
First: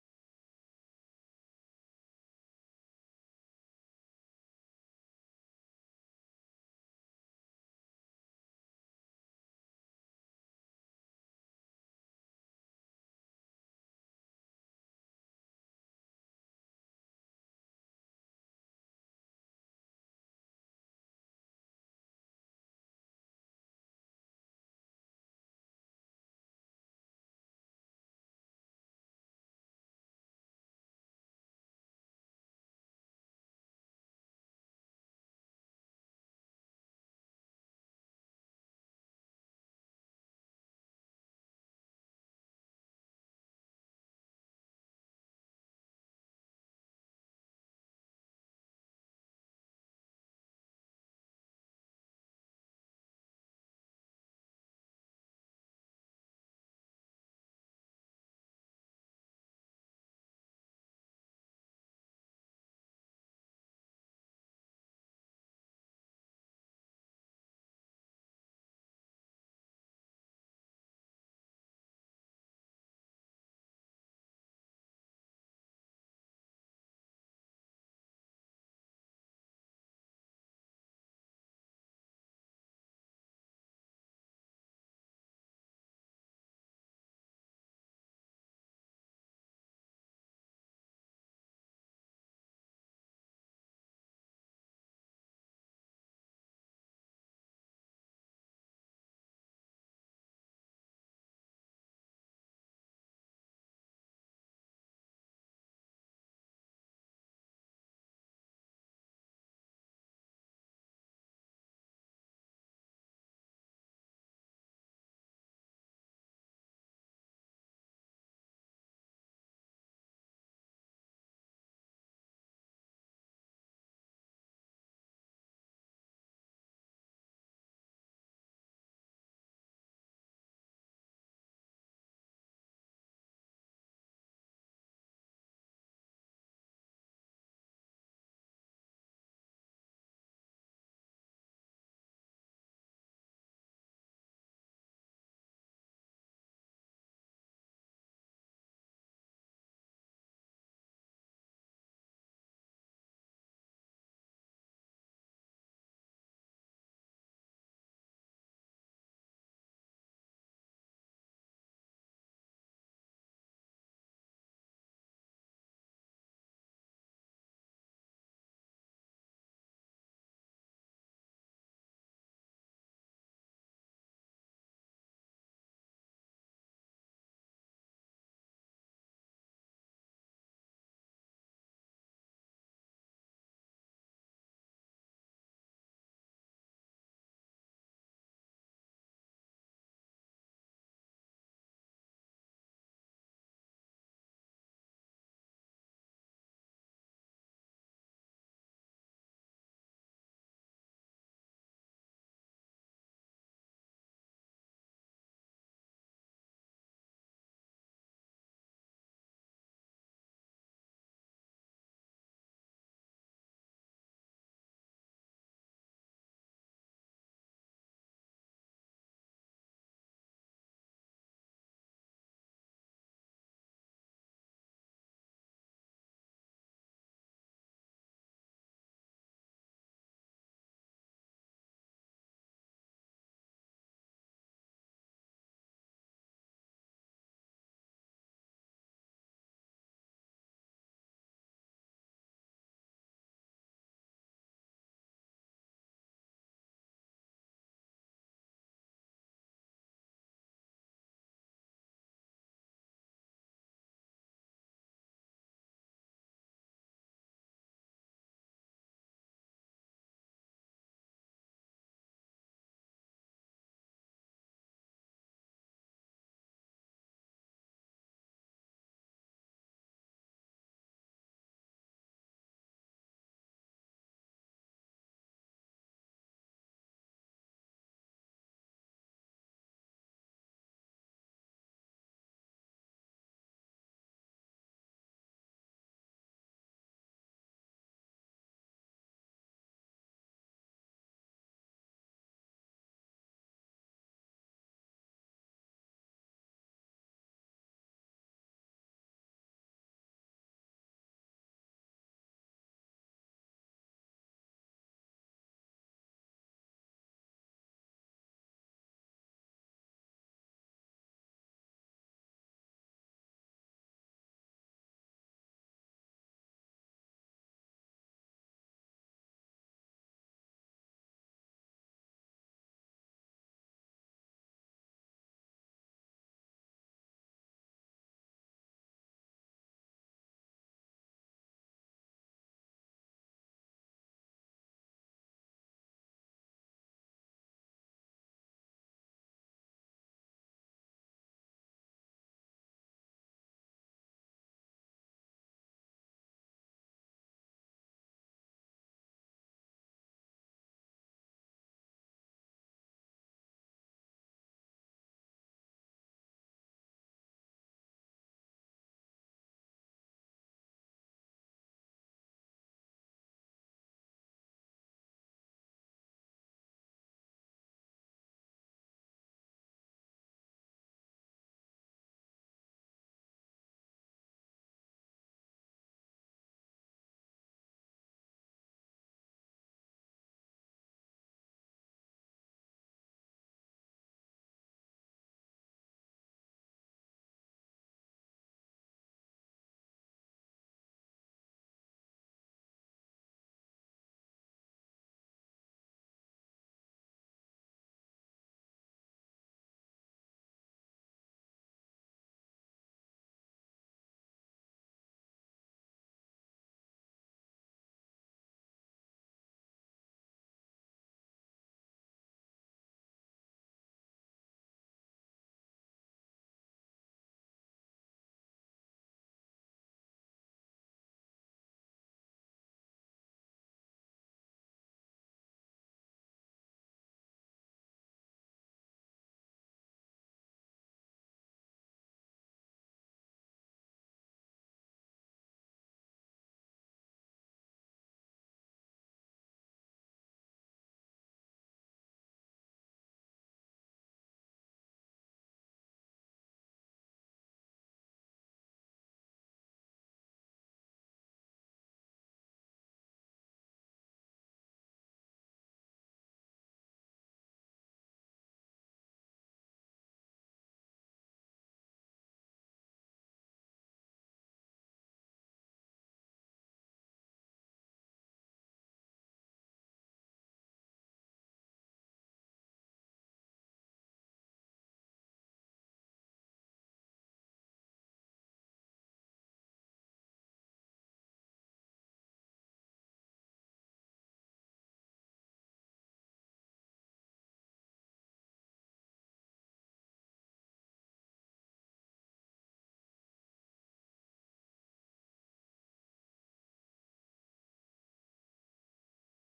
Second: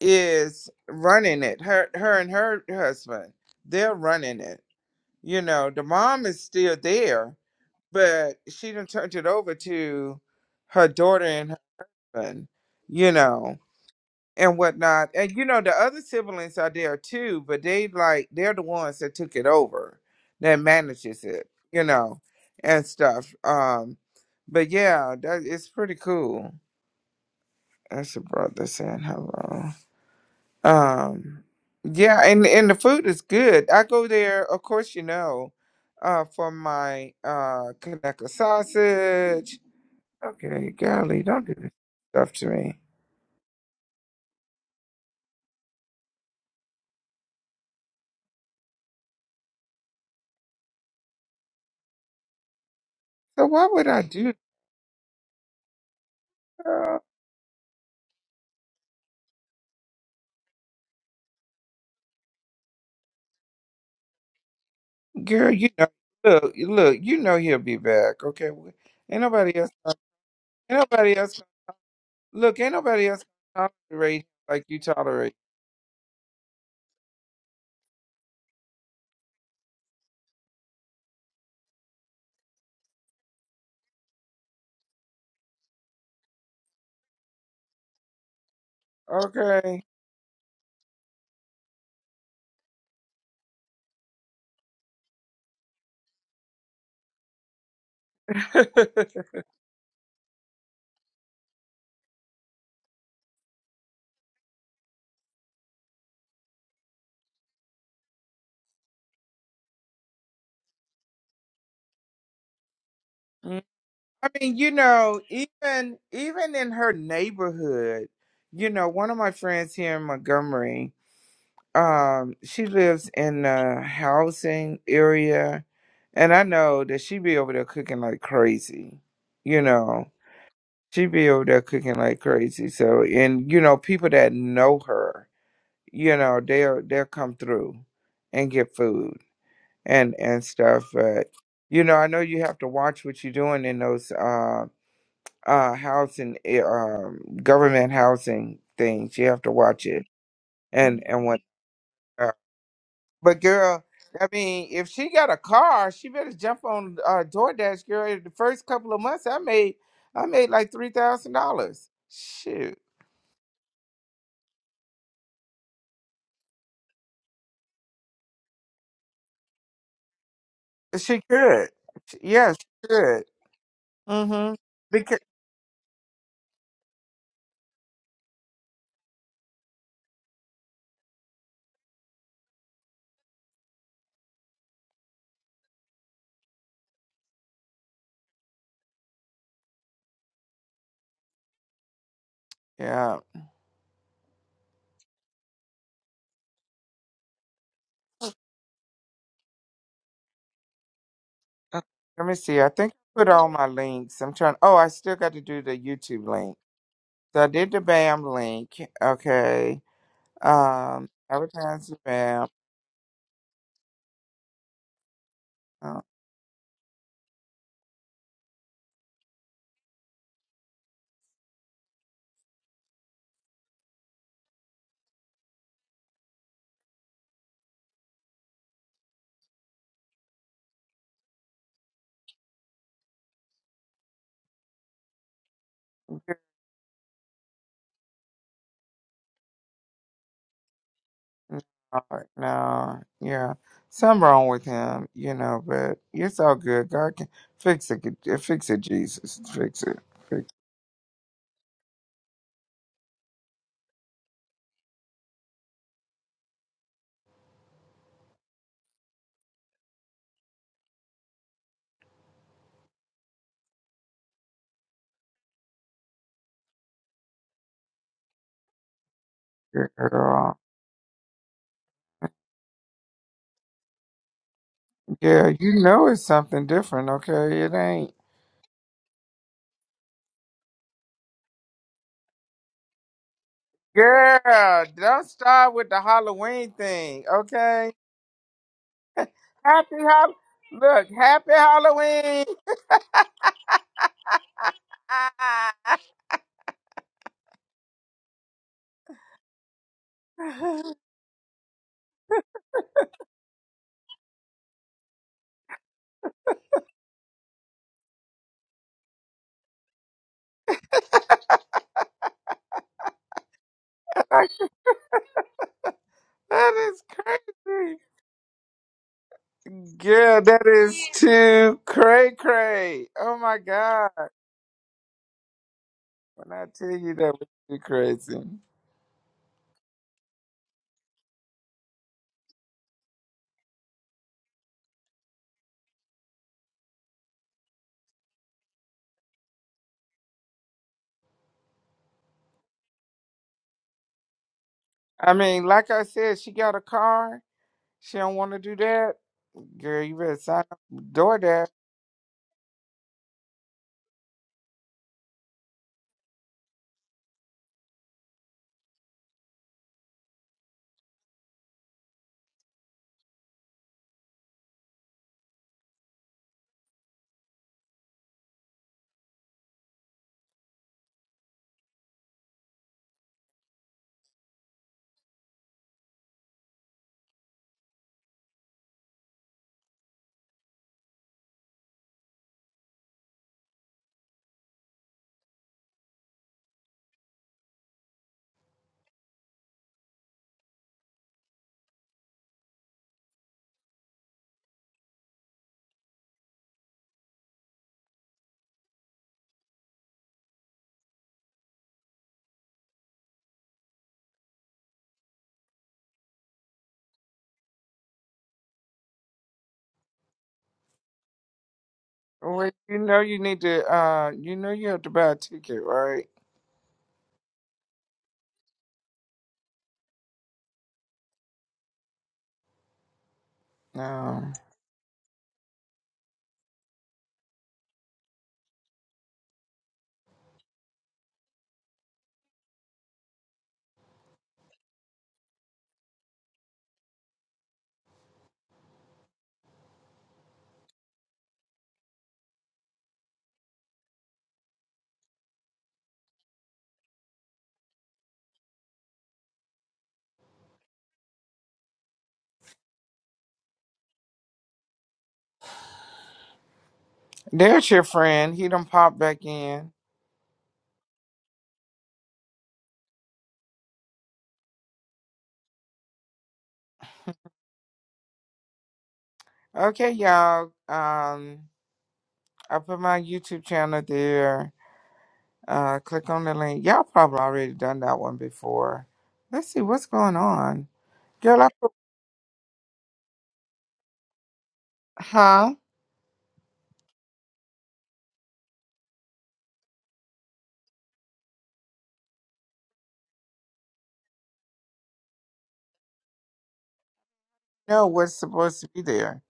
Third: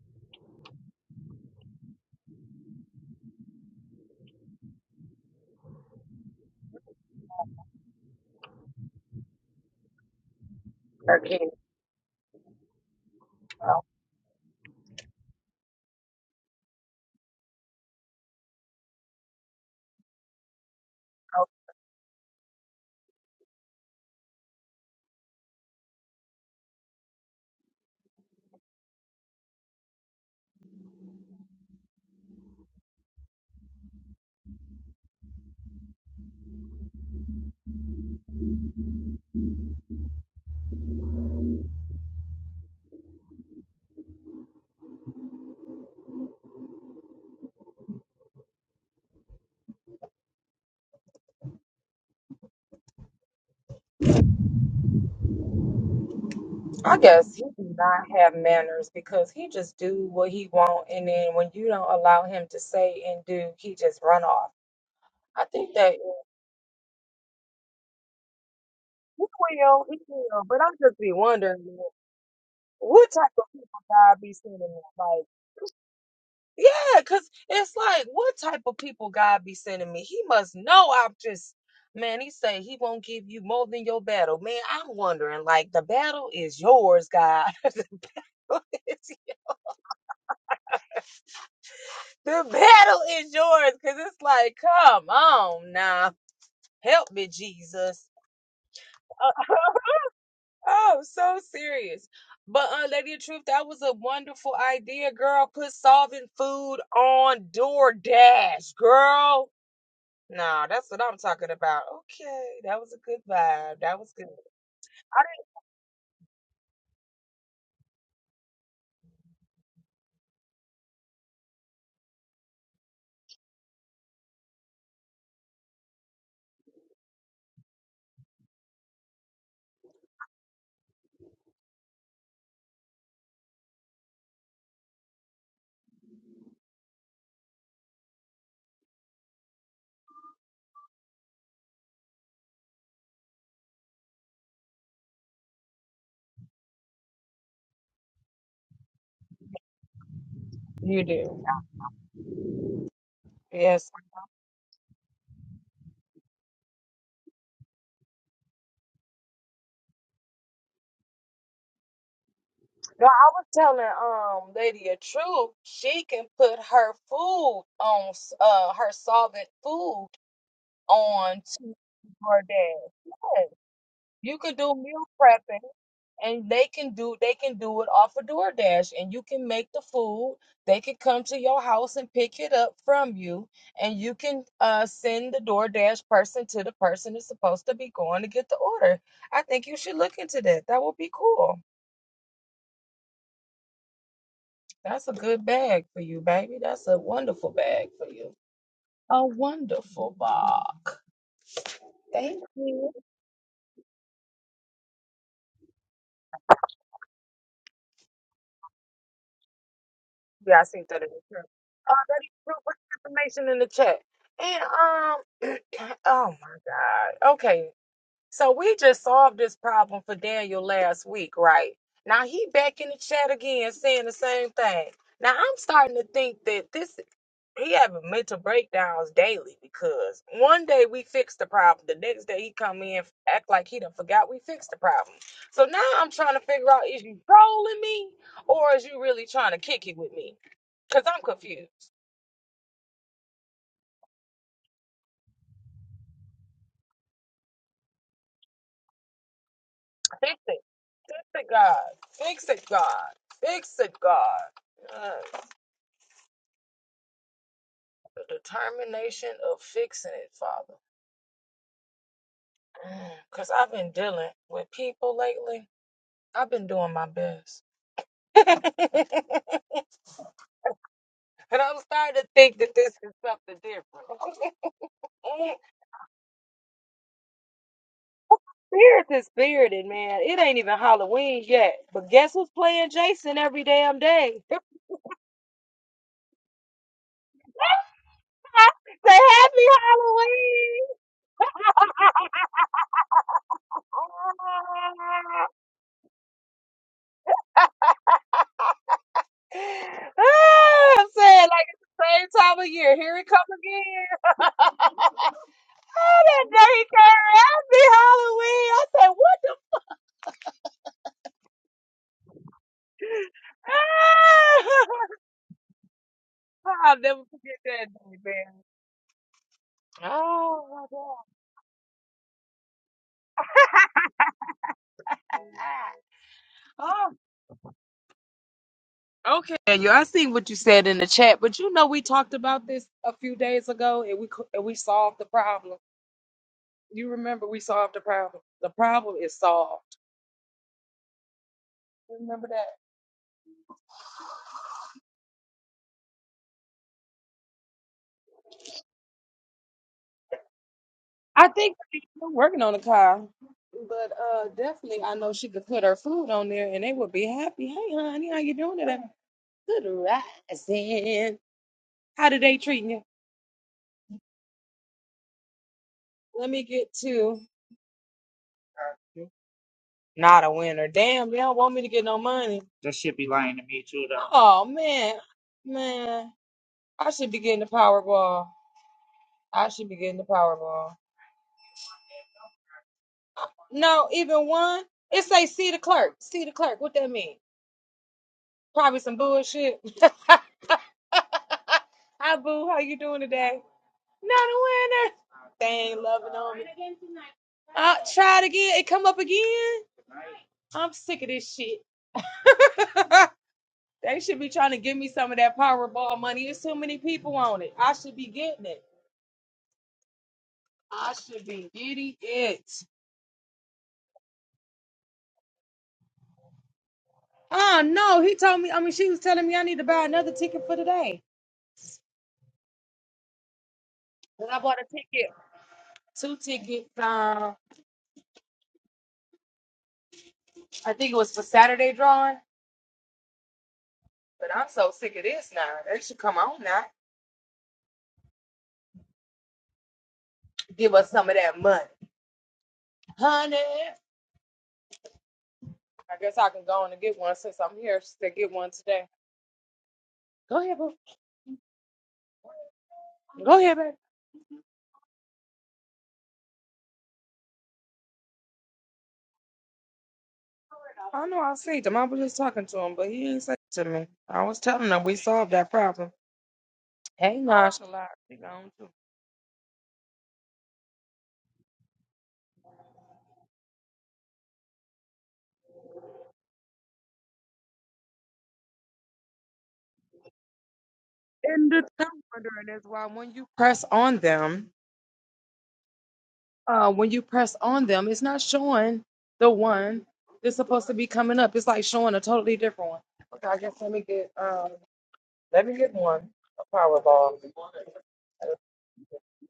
is running it. Her her and her husband, they're running it. You know, the mom is still there, but she done turned it over to her daughter and husband, you know and whatnot. And you know, the other siblings are there too, but they like they're the ones that took it over, that manages it, you know, and stuff. Um, but yeah, that it's pretty cool. That's a brother saying hello. Um, yeah, and and the food is good. I go there, of course, you know, uh, for my uh Kanaka sausage. Okay, golly, don't do this stuff to me. So why would I do that? Girl, you know, look, look, you know he'll be back. Okay, We- ain't nobody else, ain't nobody else. Look, ain't nobody else gonna tolerate him like you tolerate. Okay. [LAUGHS] Mm. I mean, you know, even even in her neighborhood, you know, one of my friends here in Montgomery, um, she lives in the housing area, and I know that she be over there cooking like crazy, you know. she be over there cooking like crazy. So, and you know, people that know her, you know, they'll they'll come through and get food and and stuff. But you know, I know you have to watch what you're doing in those uh uh housing eh, um government housing things. You have to watch it and and what. Uh, but girl. I mean, if she got a car, she better jump on uh, DoorDash, girl. The first couple of months, I made, I made like three thousand dollars. Shoot. She could. Yeah, she could. Mm-hmm. Because yeah. Okay, Let me see. I think I put all my links. I'm trying. Oh, I still got to do the YouTube link. So I did the BAM link. Okay. Um, advertise the BAM. Oh, no, no, yeah. Something wrong with him, you know. But it's all good. God can fix it. Fix it, Jesus. Fix it. Fix it. Girl. Yeah, you know it's something different. Okay, it ain't. Girl, don't start with the Halloween thing, okay? Happy Hall Look, happy Halloween. [LAUGHS] that is crazy. Girl, that is too cray cray. Oh my God. When I tell you that was too crazy. I mean, like I said, she got a car. She don't want to do that. Girl, you better sign up for DoorDash. Well, you know you need to uh you know you have to buy a ticket, right? No. There's your friend. He done popped back in. Okay, y'all. Um, I put my YouTube channel there. Uh, click on the link. Y'all probably already done that one before. Let's see what's going on. Girl, I put, huh? No, what's supposed to be there?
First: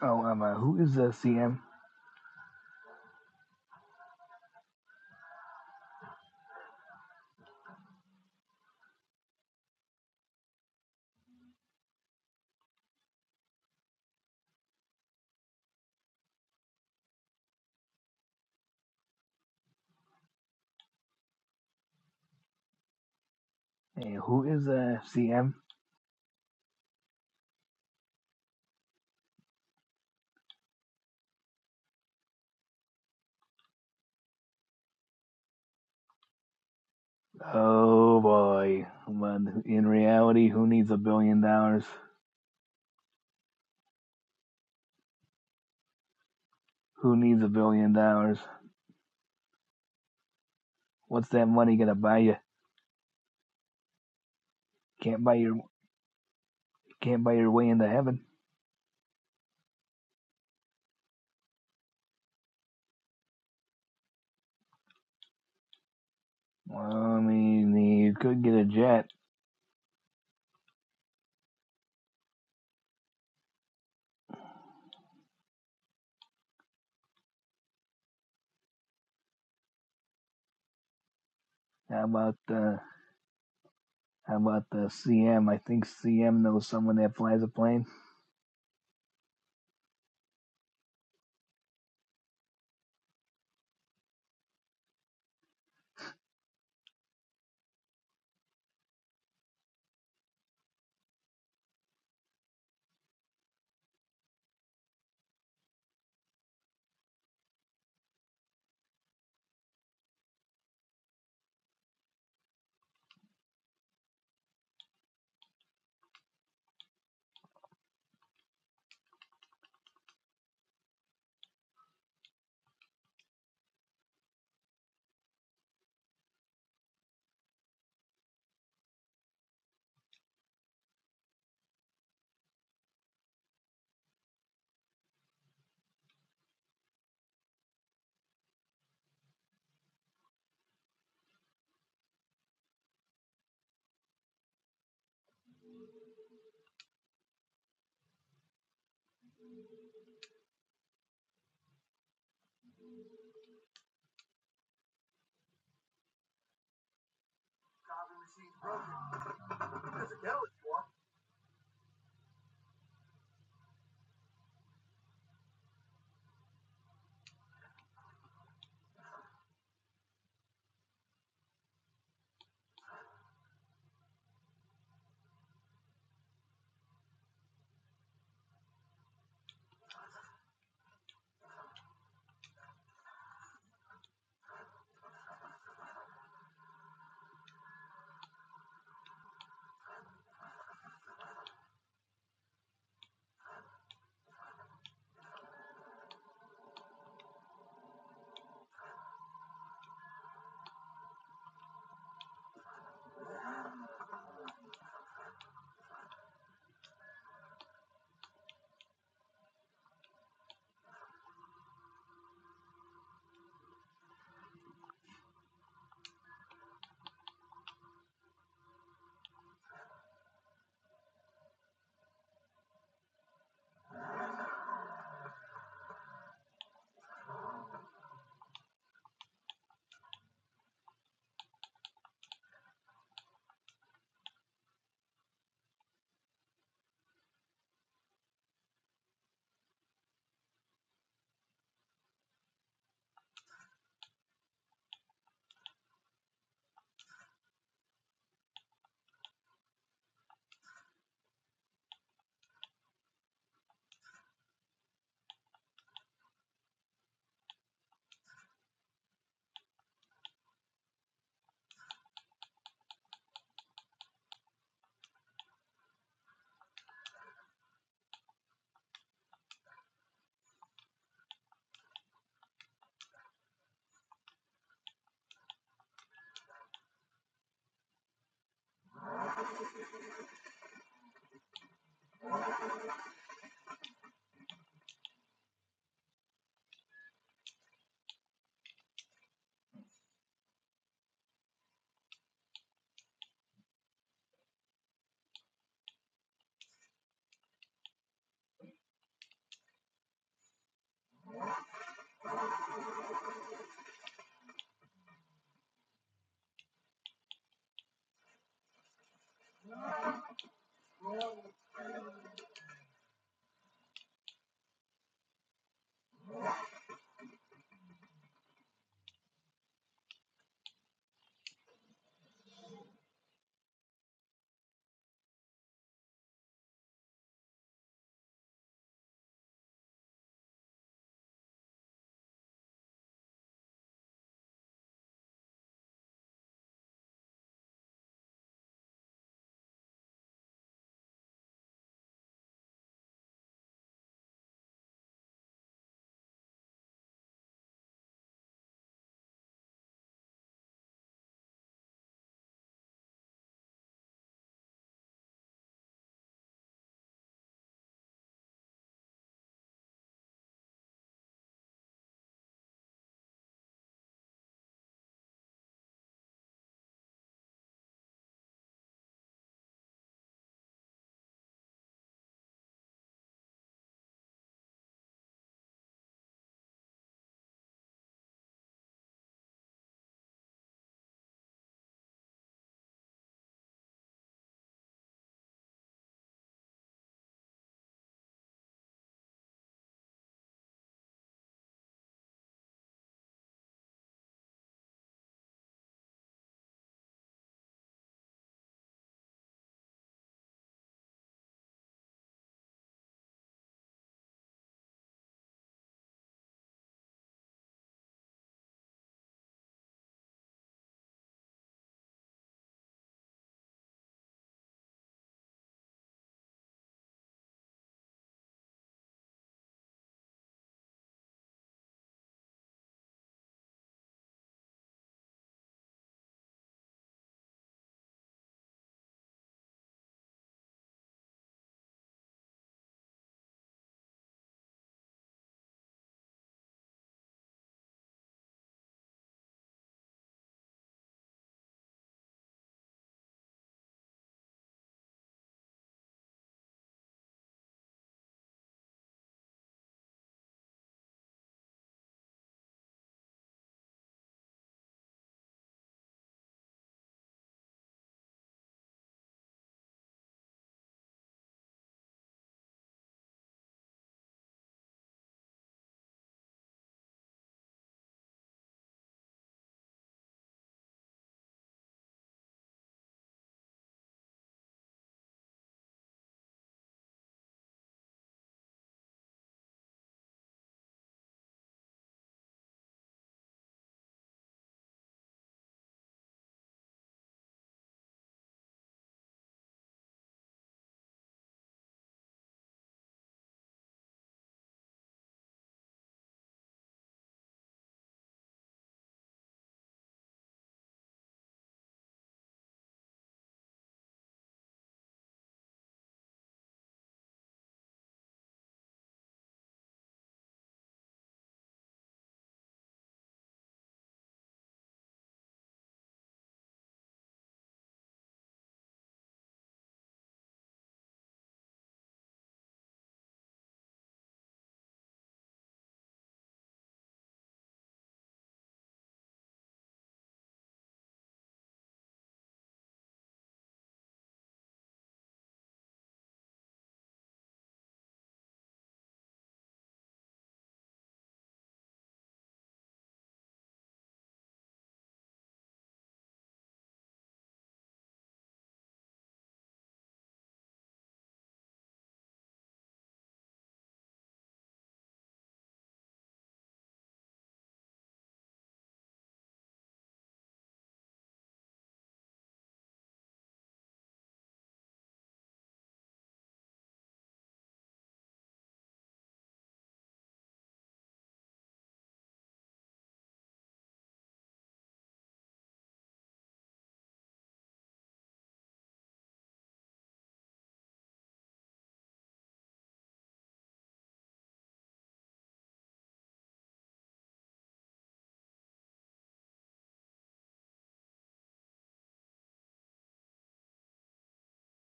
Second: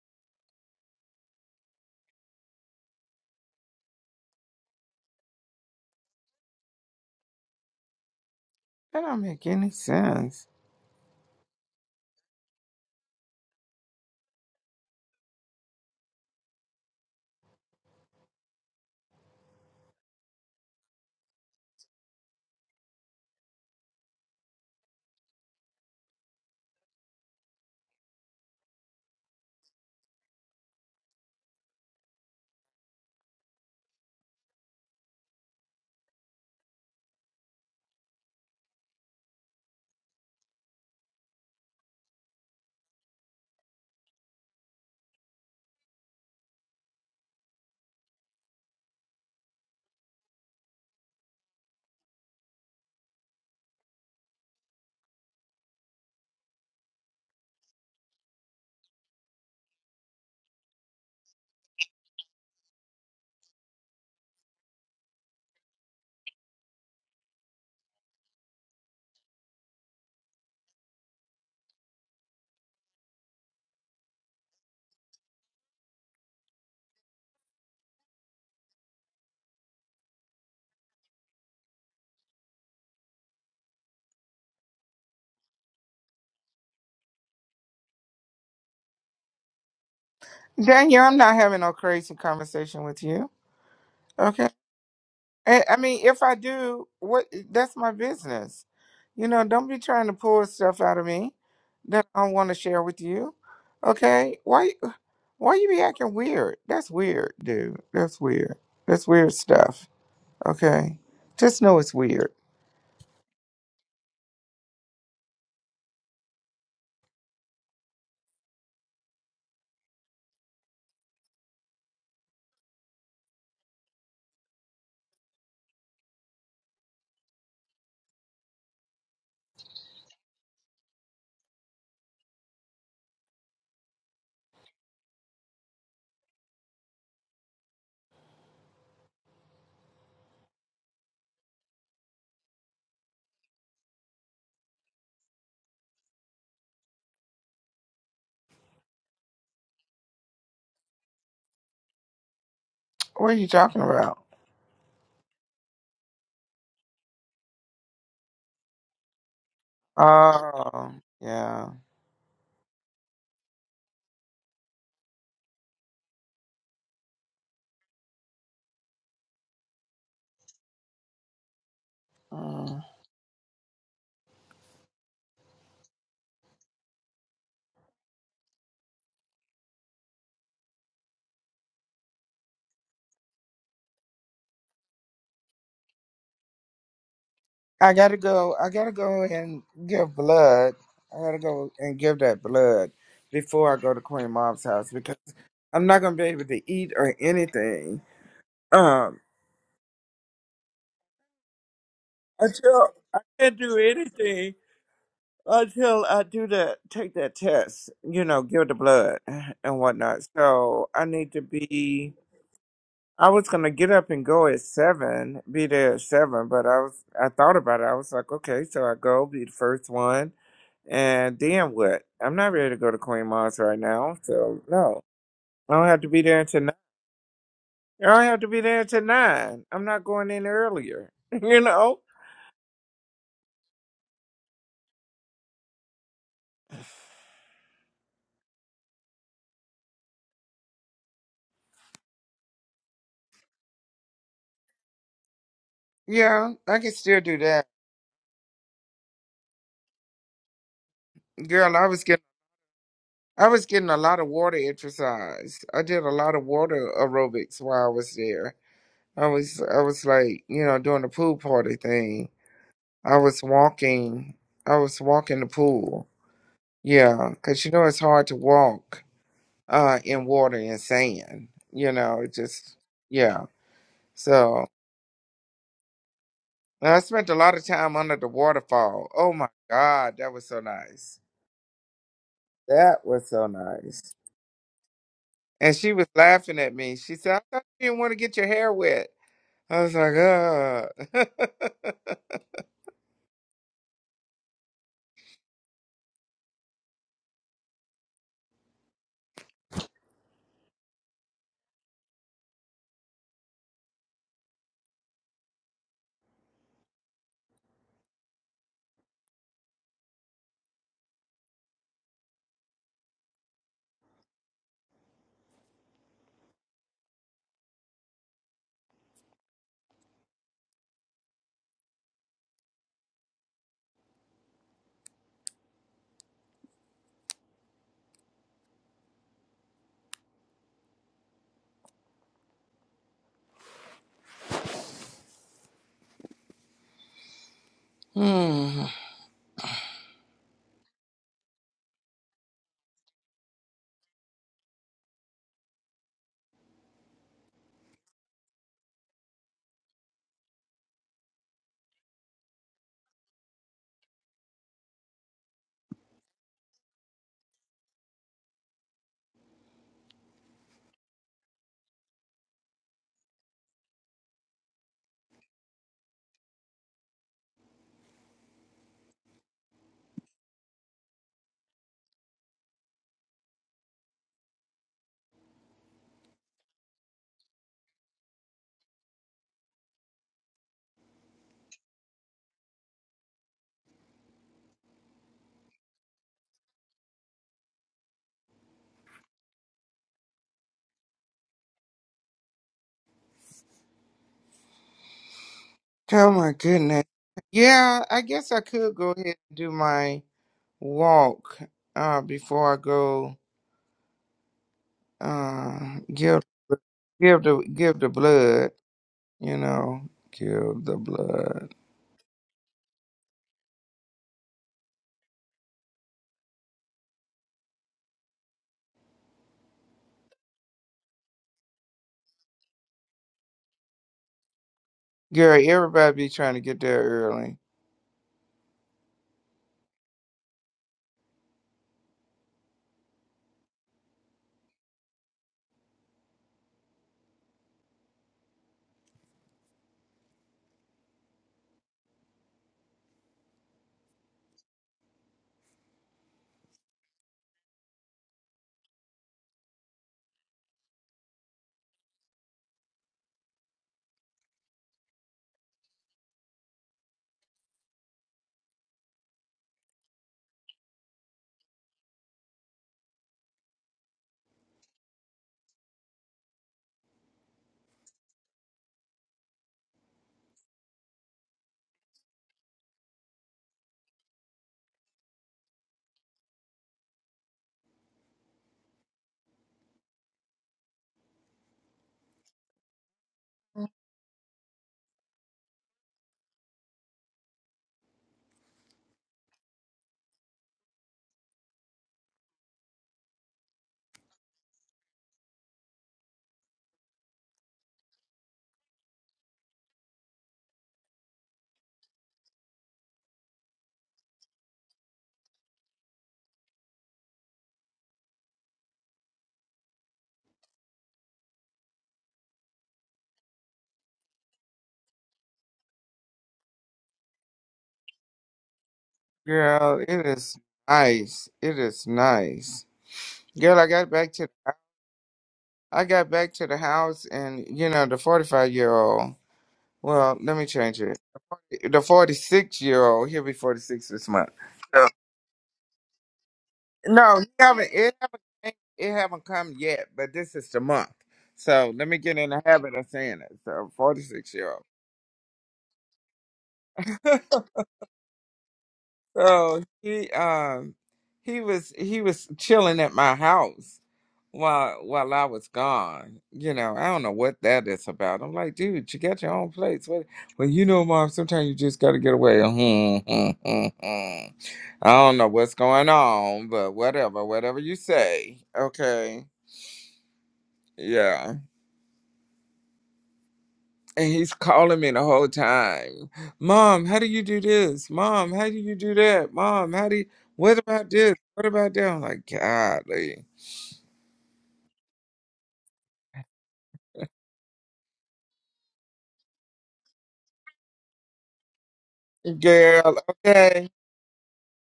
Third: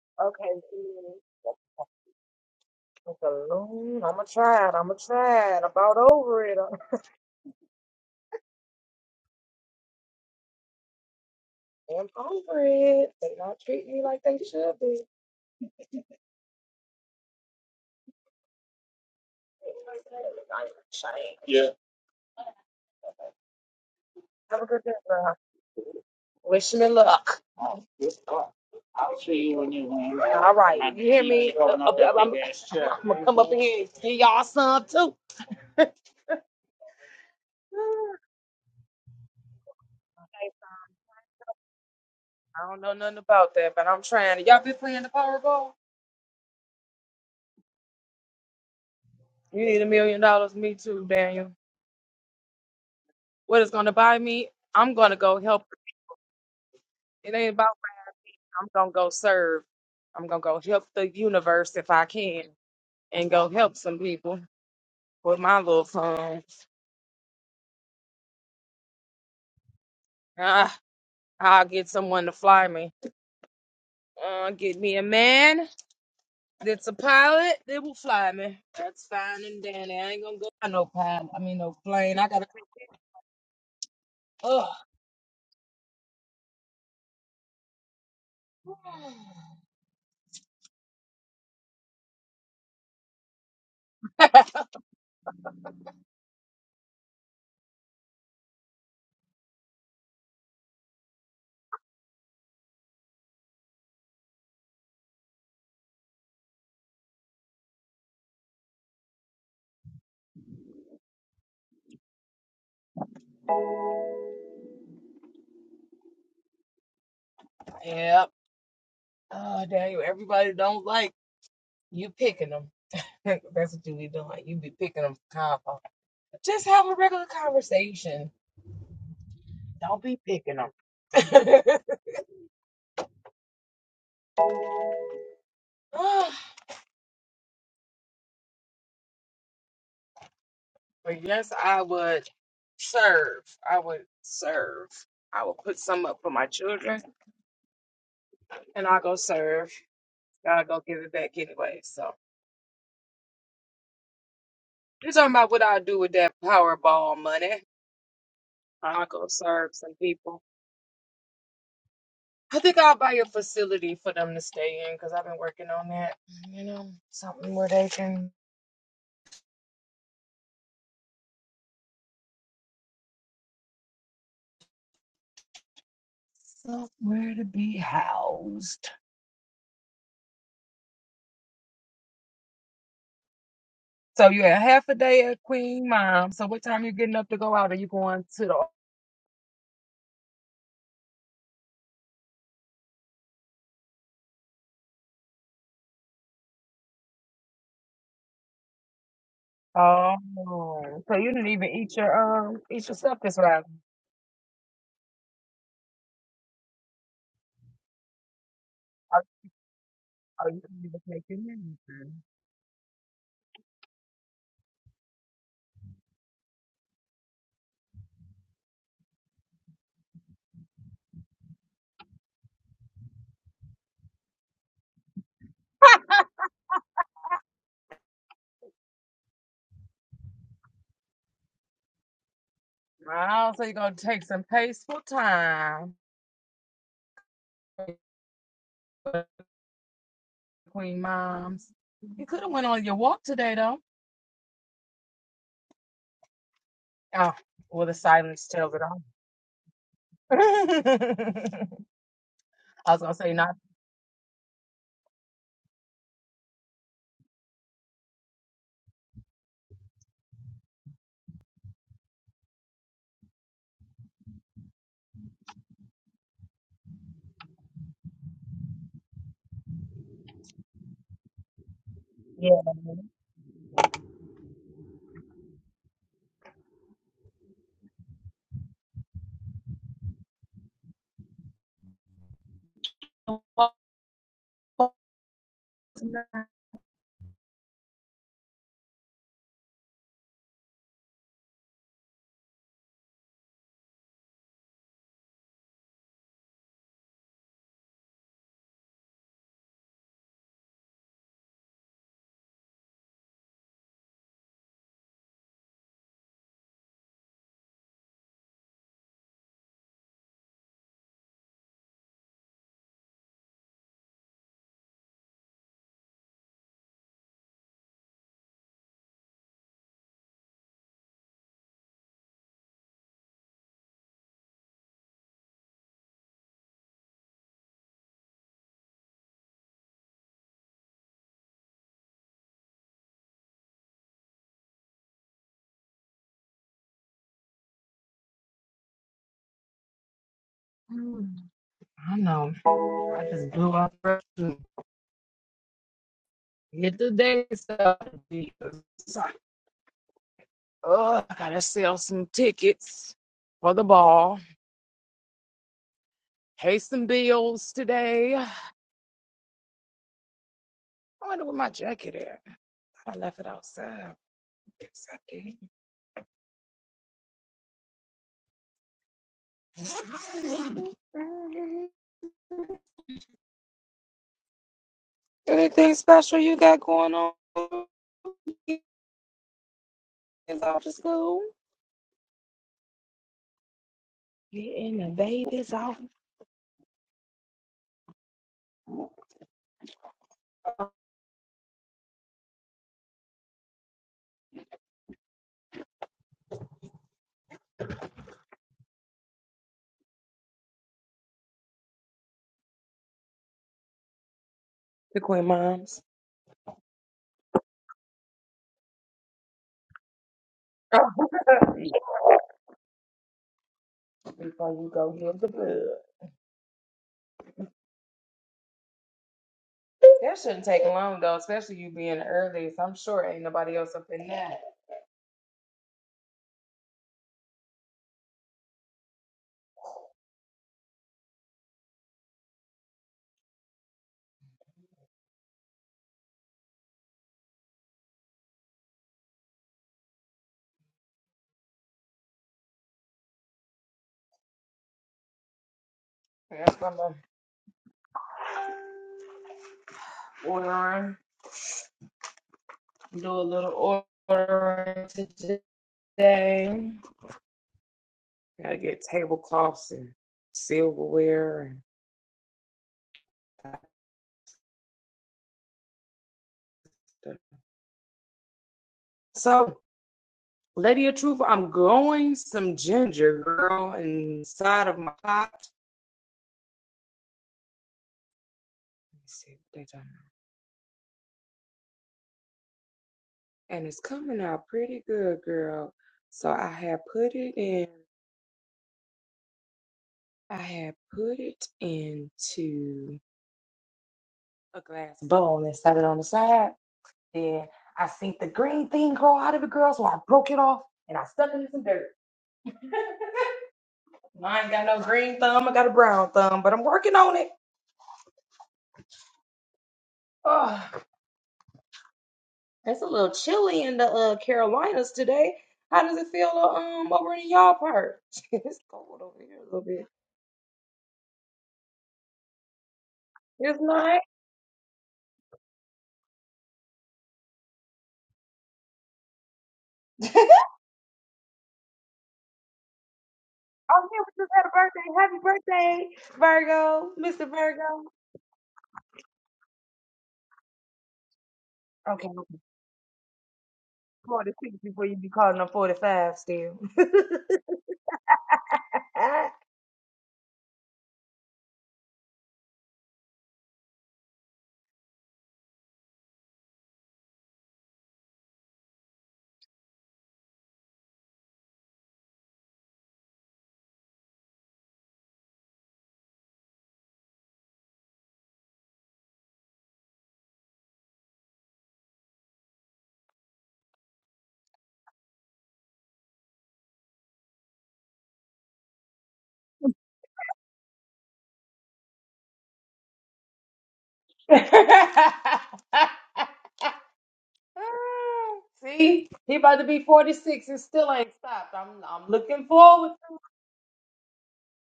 Oh, um, uh, who is a CM?
That don't make any sense.
Hey, who is a CM? Oh boy. But in reality, who needs a billion dollars? Who needs a billion dollars? What's that money gonna buy you? Can't buy your can't buy your way into heaven. Well, I mean, you could get a jet. How about the how about the CM? I think CM knows someone that flies a plane.
Daniel, I'm not having no crazy conversation with you. Okay. I I mean, if I do, what eh, that's my business. You know, don't be trying to pull stuff out of me that I don't want to share with you. Okay? Why why you be acting weird? That's weird, dude. That's weird. That's weird stuff. Okay? Just know it's weird. What are you talking about? Oh, yeah. Mm. I gotta go. I gotta go and give blood. I gotta go and give that blood before I go to Queen Mom's house because. I'm not gonna be able to eat or anything. Um, until I can't do anything until I do that, take that test. You know, give the blood and whatnot. So I need to be. I was gonna get up and go at seven, be there at seven, but I was. I thought about it. I was like, okay, so I go be the first one, and then what? I'm not ready to go to Queen Mars right now, so no. I don't have to be there until I don't have to be there till nine. I'm not going in earlier. [LAUGHS] You know? Yeah, I can still do that. Girl, I was getting I was getting a lot of water exercise. I did a lot of water aerobics while I was there. I was I was like, you know, doing the pool party thing. I was walking I was walking the pool. Yeah, cuz you know it's hard to walk uh in water and sand. You know, it just yeah. So. I spent a lot of time under the waterfall. Oh my God, that was so nice. That was so nice. And she was laughing at me. She said, I thought you didn't want to get your hair wet. I was like, oh. [LAUGHS] hmm. Oh my goodness. Yeah, I guess I could go ahead and do my walk uh, before I go uh, give, give, the, give the blood, you know, give the blood. Girl, everybody be trying to get there early. Girl, it is nice. It is nice. Girl, I got back to I got back to the house and you know, the 45 year old. Well, let me change it. The 46 year old, he'll be 46 this month. So, no, he haven't it haven't came- it haven't come yet, but this is the month. So, let me get in the habit of saying it. So, 46 year old. [LAUGHS] So he um he was he was chilling at my house while while I was gone. You know, I don't know what that is about. I'm like, dude, you got your own place. What? Well, you know, mom. Sometimes you just got to get away. [LAUGHS] I don't know what's going on, but whatever, whatever you say. Okay. Yeah. And he's calling me the whole time. Mom, how do you do this? Mom, how do you do that? Mom, how do you what about this? What about that? I'm like, golly. Girl, okay.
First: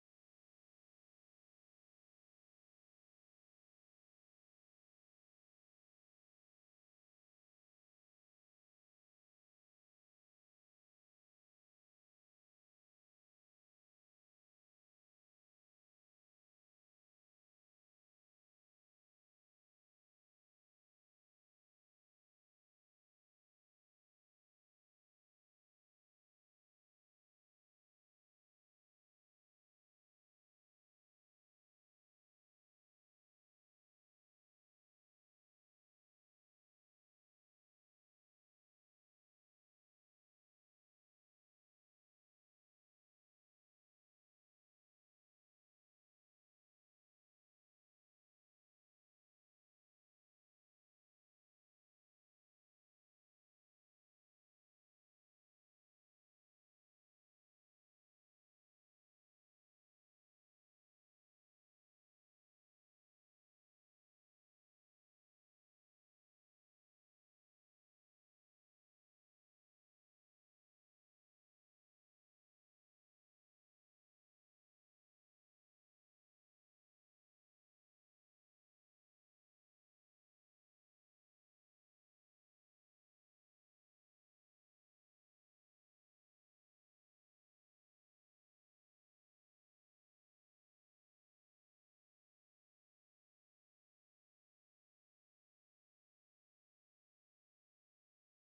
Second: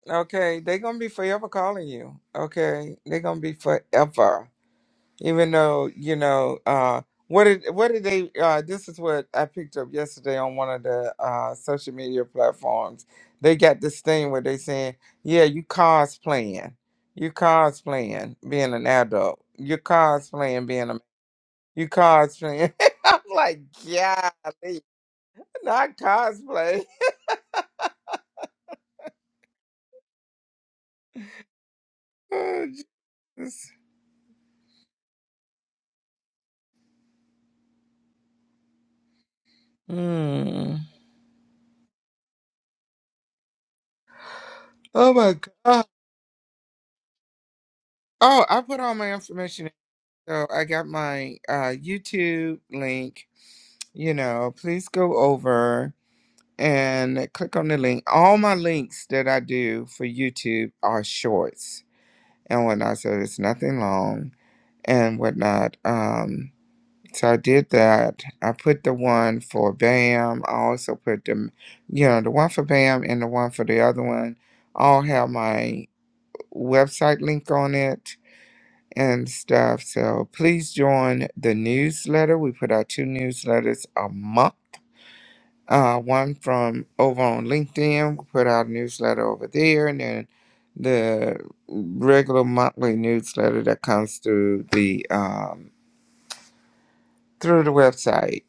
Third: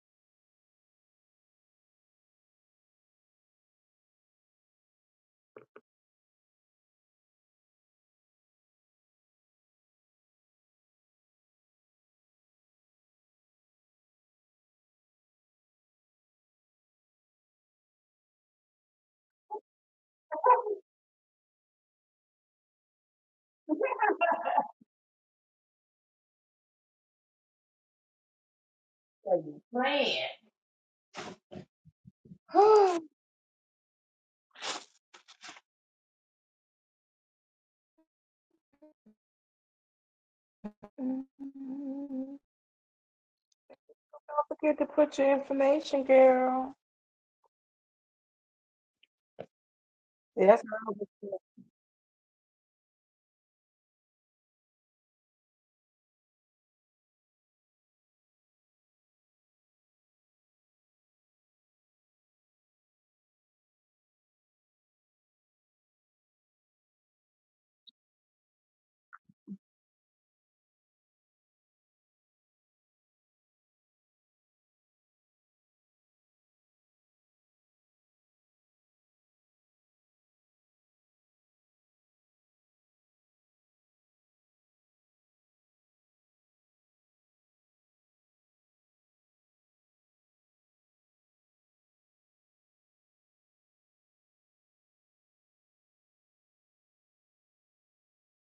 Okay. They're gonna be forever calling you. Okay. They're gonna be forever. even though you know uh what did what did they uh this is what i picked up yesterday on one of the uh social media platforms they got this thing where they saying yeah you cosplaying you cosplaying being an adult you cosplaying being a you cosplaying [LAUGHS] i'm like golly not cosplay [LAUGHS] oh, Jesus. Hmm. oh my god oh i put all my information in so i got my uh youtube link you know, please go over and click on the link. All my links that I do for YouTube are shorts and whatnot, so it's nothing long and whatnot. Um, so I did that. I put the one for BAM. I also put the, you know, the one for BAM and the one for the other one. All have my website link on it and stuff. So please join the newsletter. We put out two newsletters a month uh, one from over on LinkedIn. We put out a newsletter over there, and then the regular monthly newsletter that comes through the um, through the website.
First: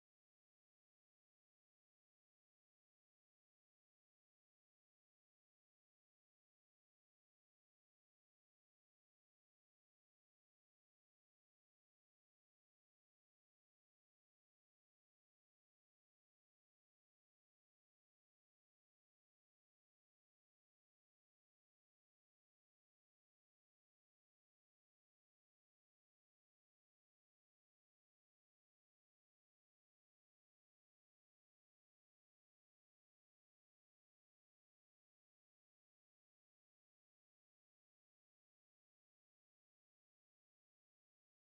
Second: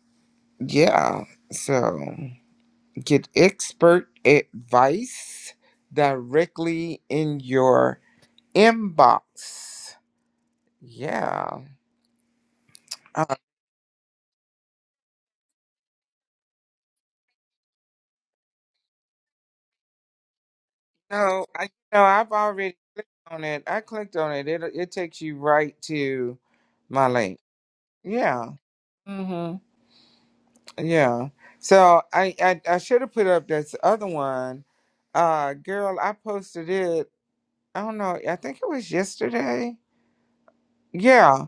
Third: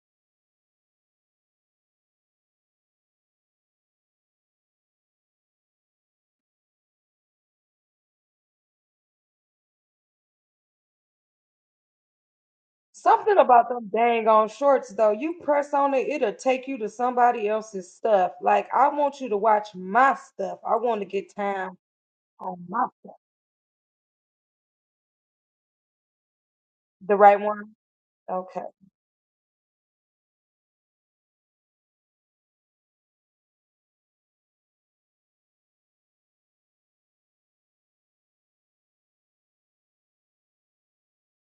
Yeah, so get expert advice directly in your inbox. Yeah. Uh, no, I no, I've already clicked on it. I clicked on it. It it takes you right to my link. Yeah. Yeah. So I I, I should have put up this other one. Uh girl, I posted it. I don't know. I think it was yesterday. Yeah.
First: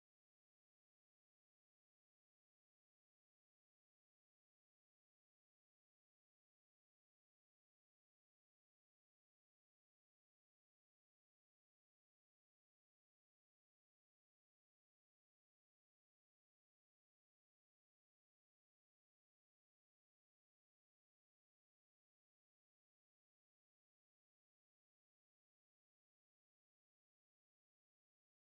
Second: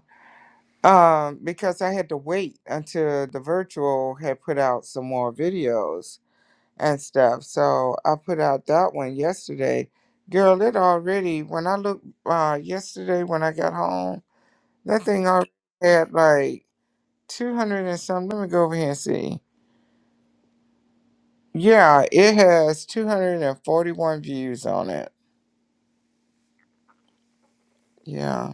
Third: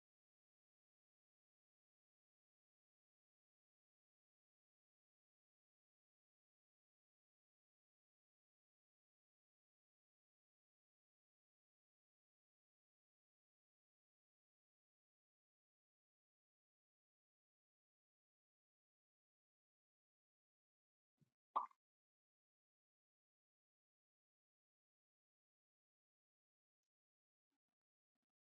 Um because I had to wait until the virtual had put out some more videos and stuff. So I put out that one yesterday. Girl, it already when I looked uh yesterday when I got home, that thing already had like 200 and some. Let me go over here and see. Yeah, it has 241 views on it. Yeah.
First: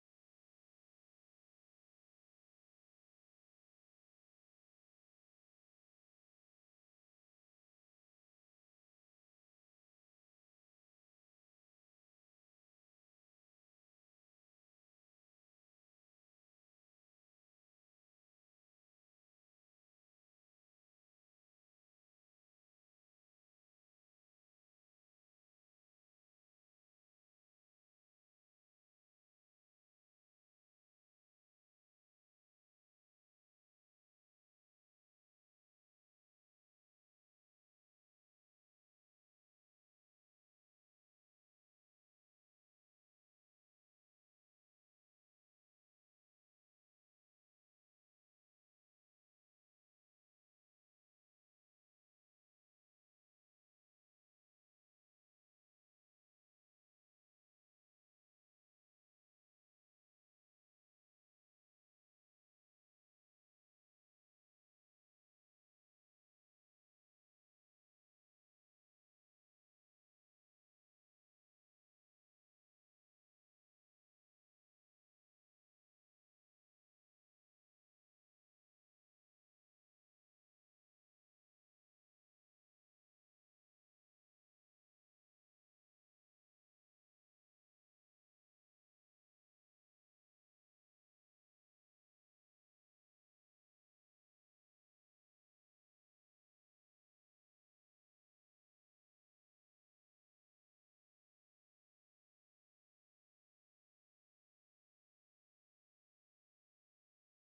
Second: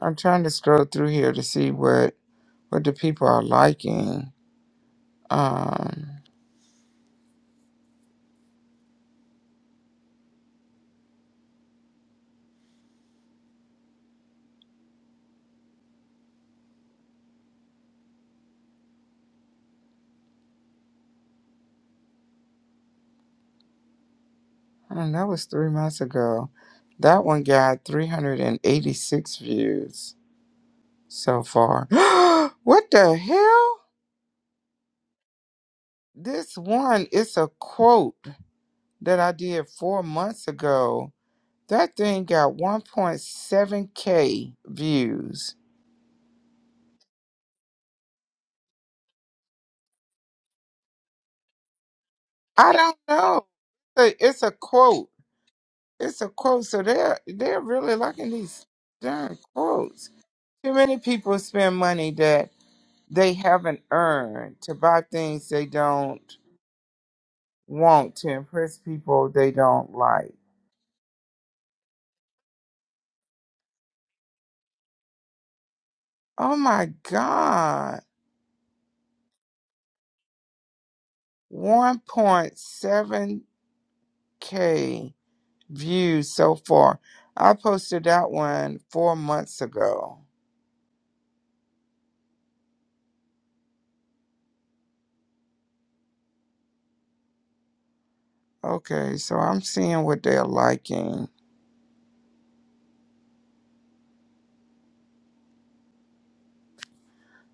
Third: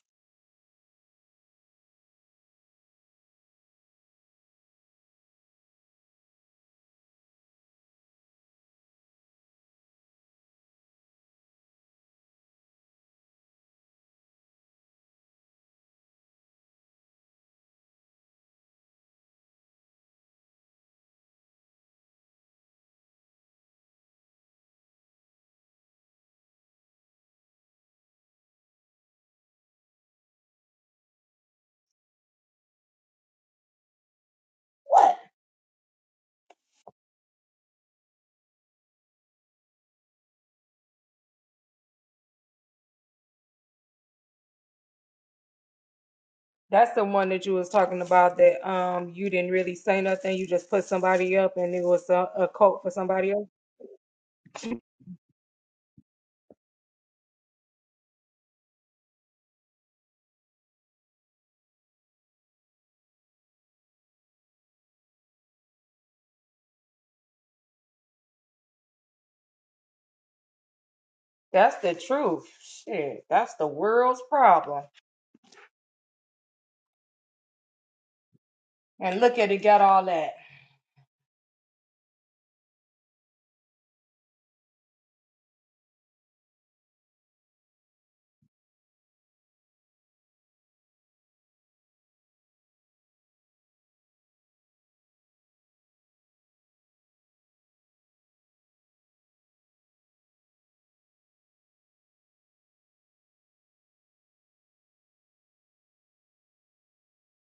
I'm trying to scroll through here to see what what the people are liking. Um and that was 3 months ago. That one got 386 views so far. [GASPS] what the hell? This one is a quote that I did 4 months ago. That thing got 1.7k views. I don't know. It's a, it's a quote. It's a quote. So they're they're really liking these darn quotes. Too many people spend money that they haven't earned to buy things they don't want to impress people they don't like. Oh my God. 1.7K views so far. I posted that one four months ago. Okay, so I'm seeing what they're liking.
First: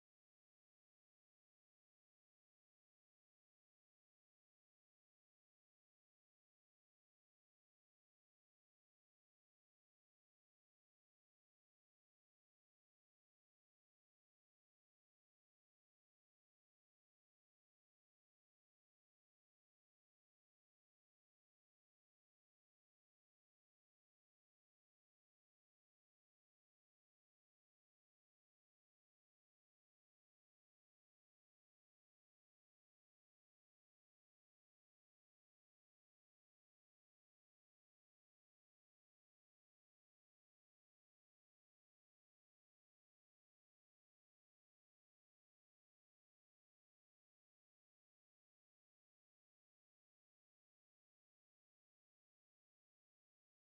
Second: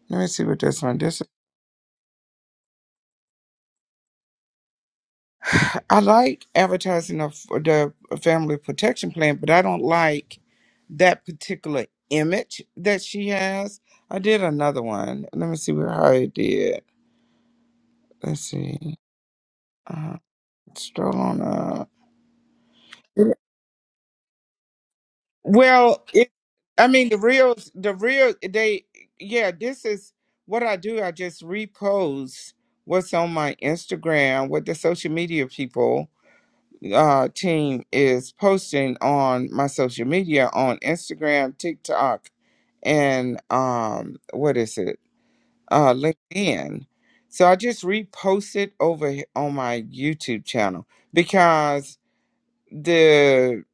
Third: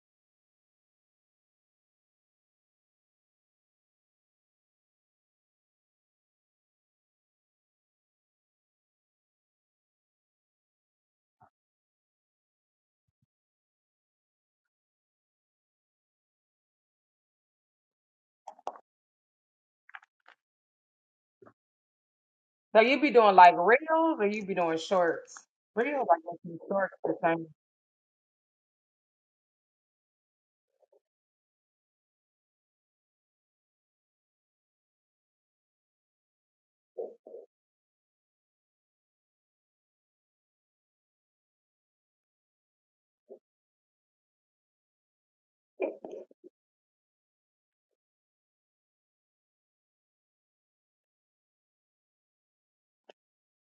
Let me see what that's on. This [SIGHS] I like advertising of the family protection plan, but I don't like that particular image that she has. I did another one. Let me see where how it did. Let's see. Uh, stroll on up. Well, it, I mean the reels, the real they. Yeah, this is what I do. I just repost what's on my Instagram with the social media people uh, team is posting on my social media on Instagram, TikTok, and um, what is it? Uh, LinkedIn. So I just repost it over he- on my YouTube channel because the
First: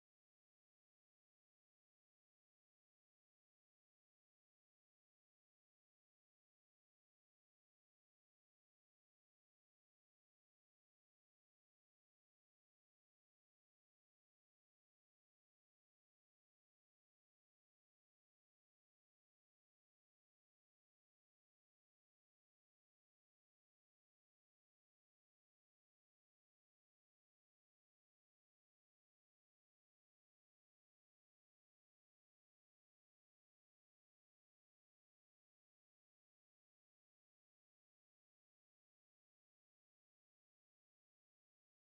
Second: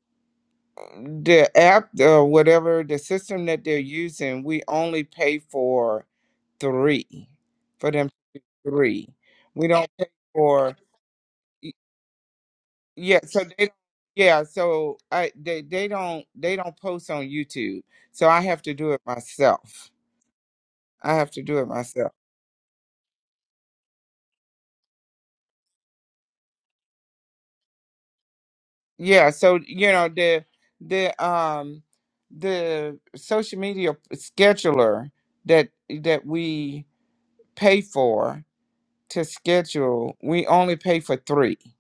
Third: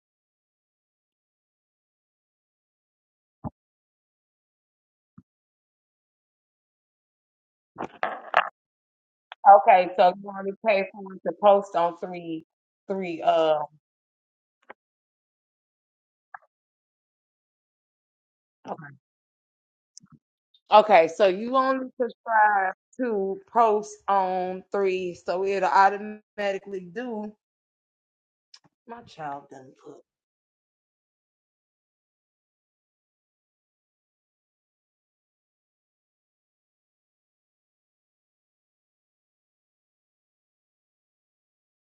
the app or whatever the system that they're using, we only pay for three for them three. We don't pay for. Yeah, so they yeah, so I they they don't they don't post on YouTube. So I have to do it myself. I have to do it myself. Yeah, so you know the the um the social media scheduler that that we pay for to schedule, we only pay for 3.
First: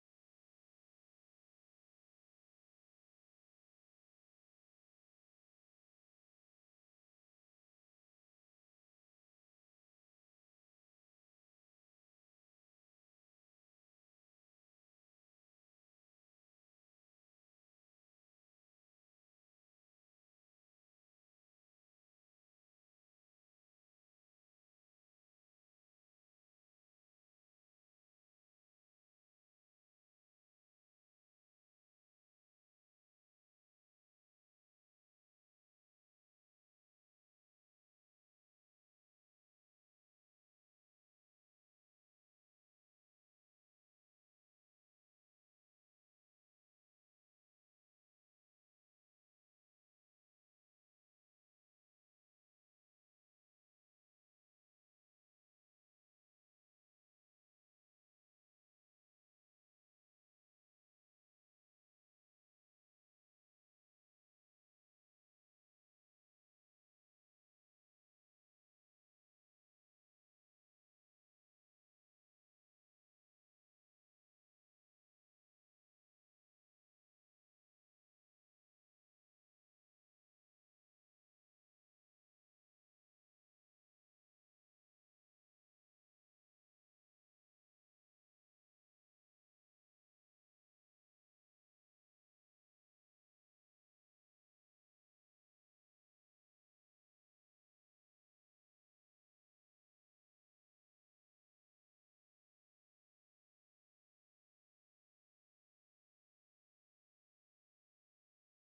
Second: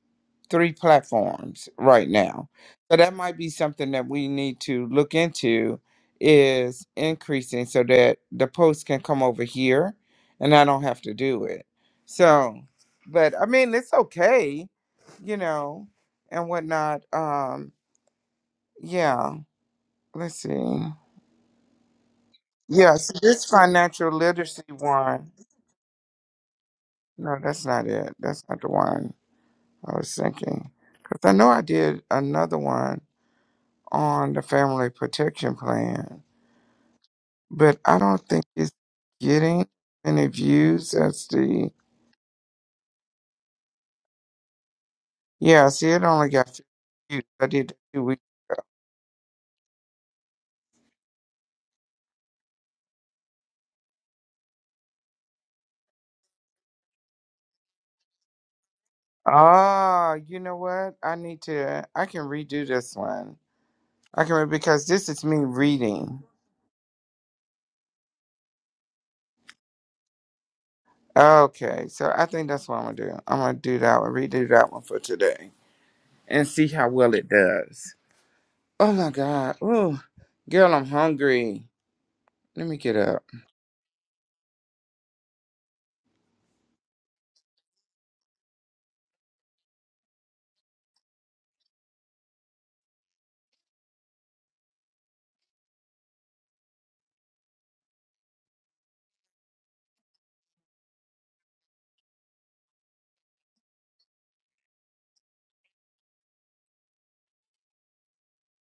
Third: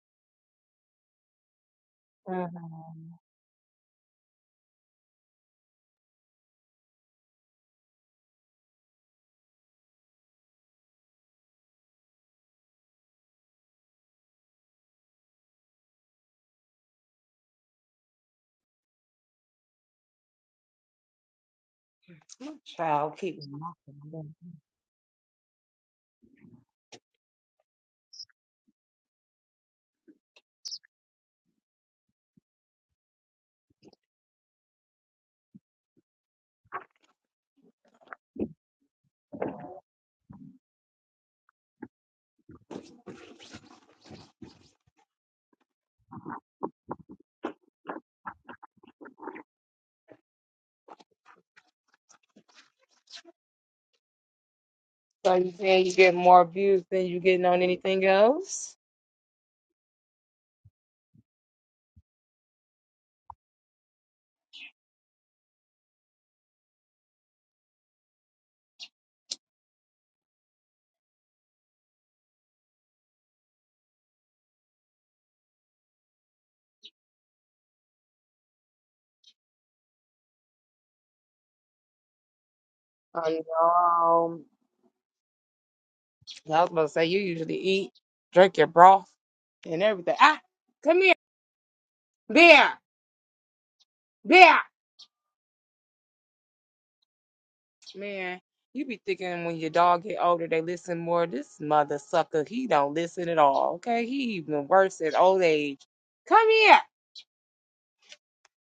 three platforms right now. So that might be something that we need to look into is increasing so that the post can come over here and I don't have to do it. So but I mean it's okay, you know, and whatnot. Um yeah, let's see. Yeah. So this financial literacy one. No, that's not it. That's not the one I was thinking. Because I know I did another one on the Family Protection Plan, but I don't think it's getting any views. That's the yeah. See, it only got 50 views. I did that two weeks. Ah, you know what? I need to. I can redo this one. I can re- because this is me reading. Okay, so I think that's what I'm gonna do. I'm gonna do that one. Redo that one for today and see how well it does. Oh my God! Oh, girl, I'm hungry. Let me get up.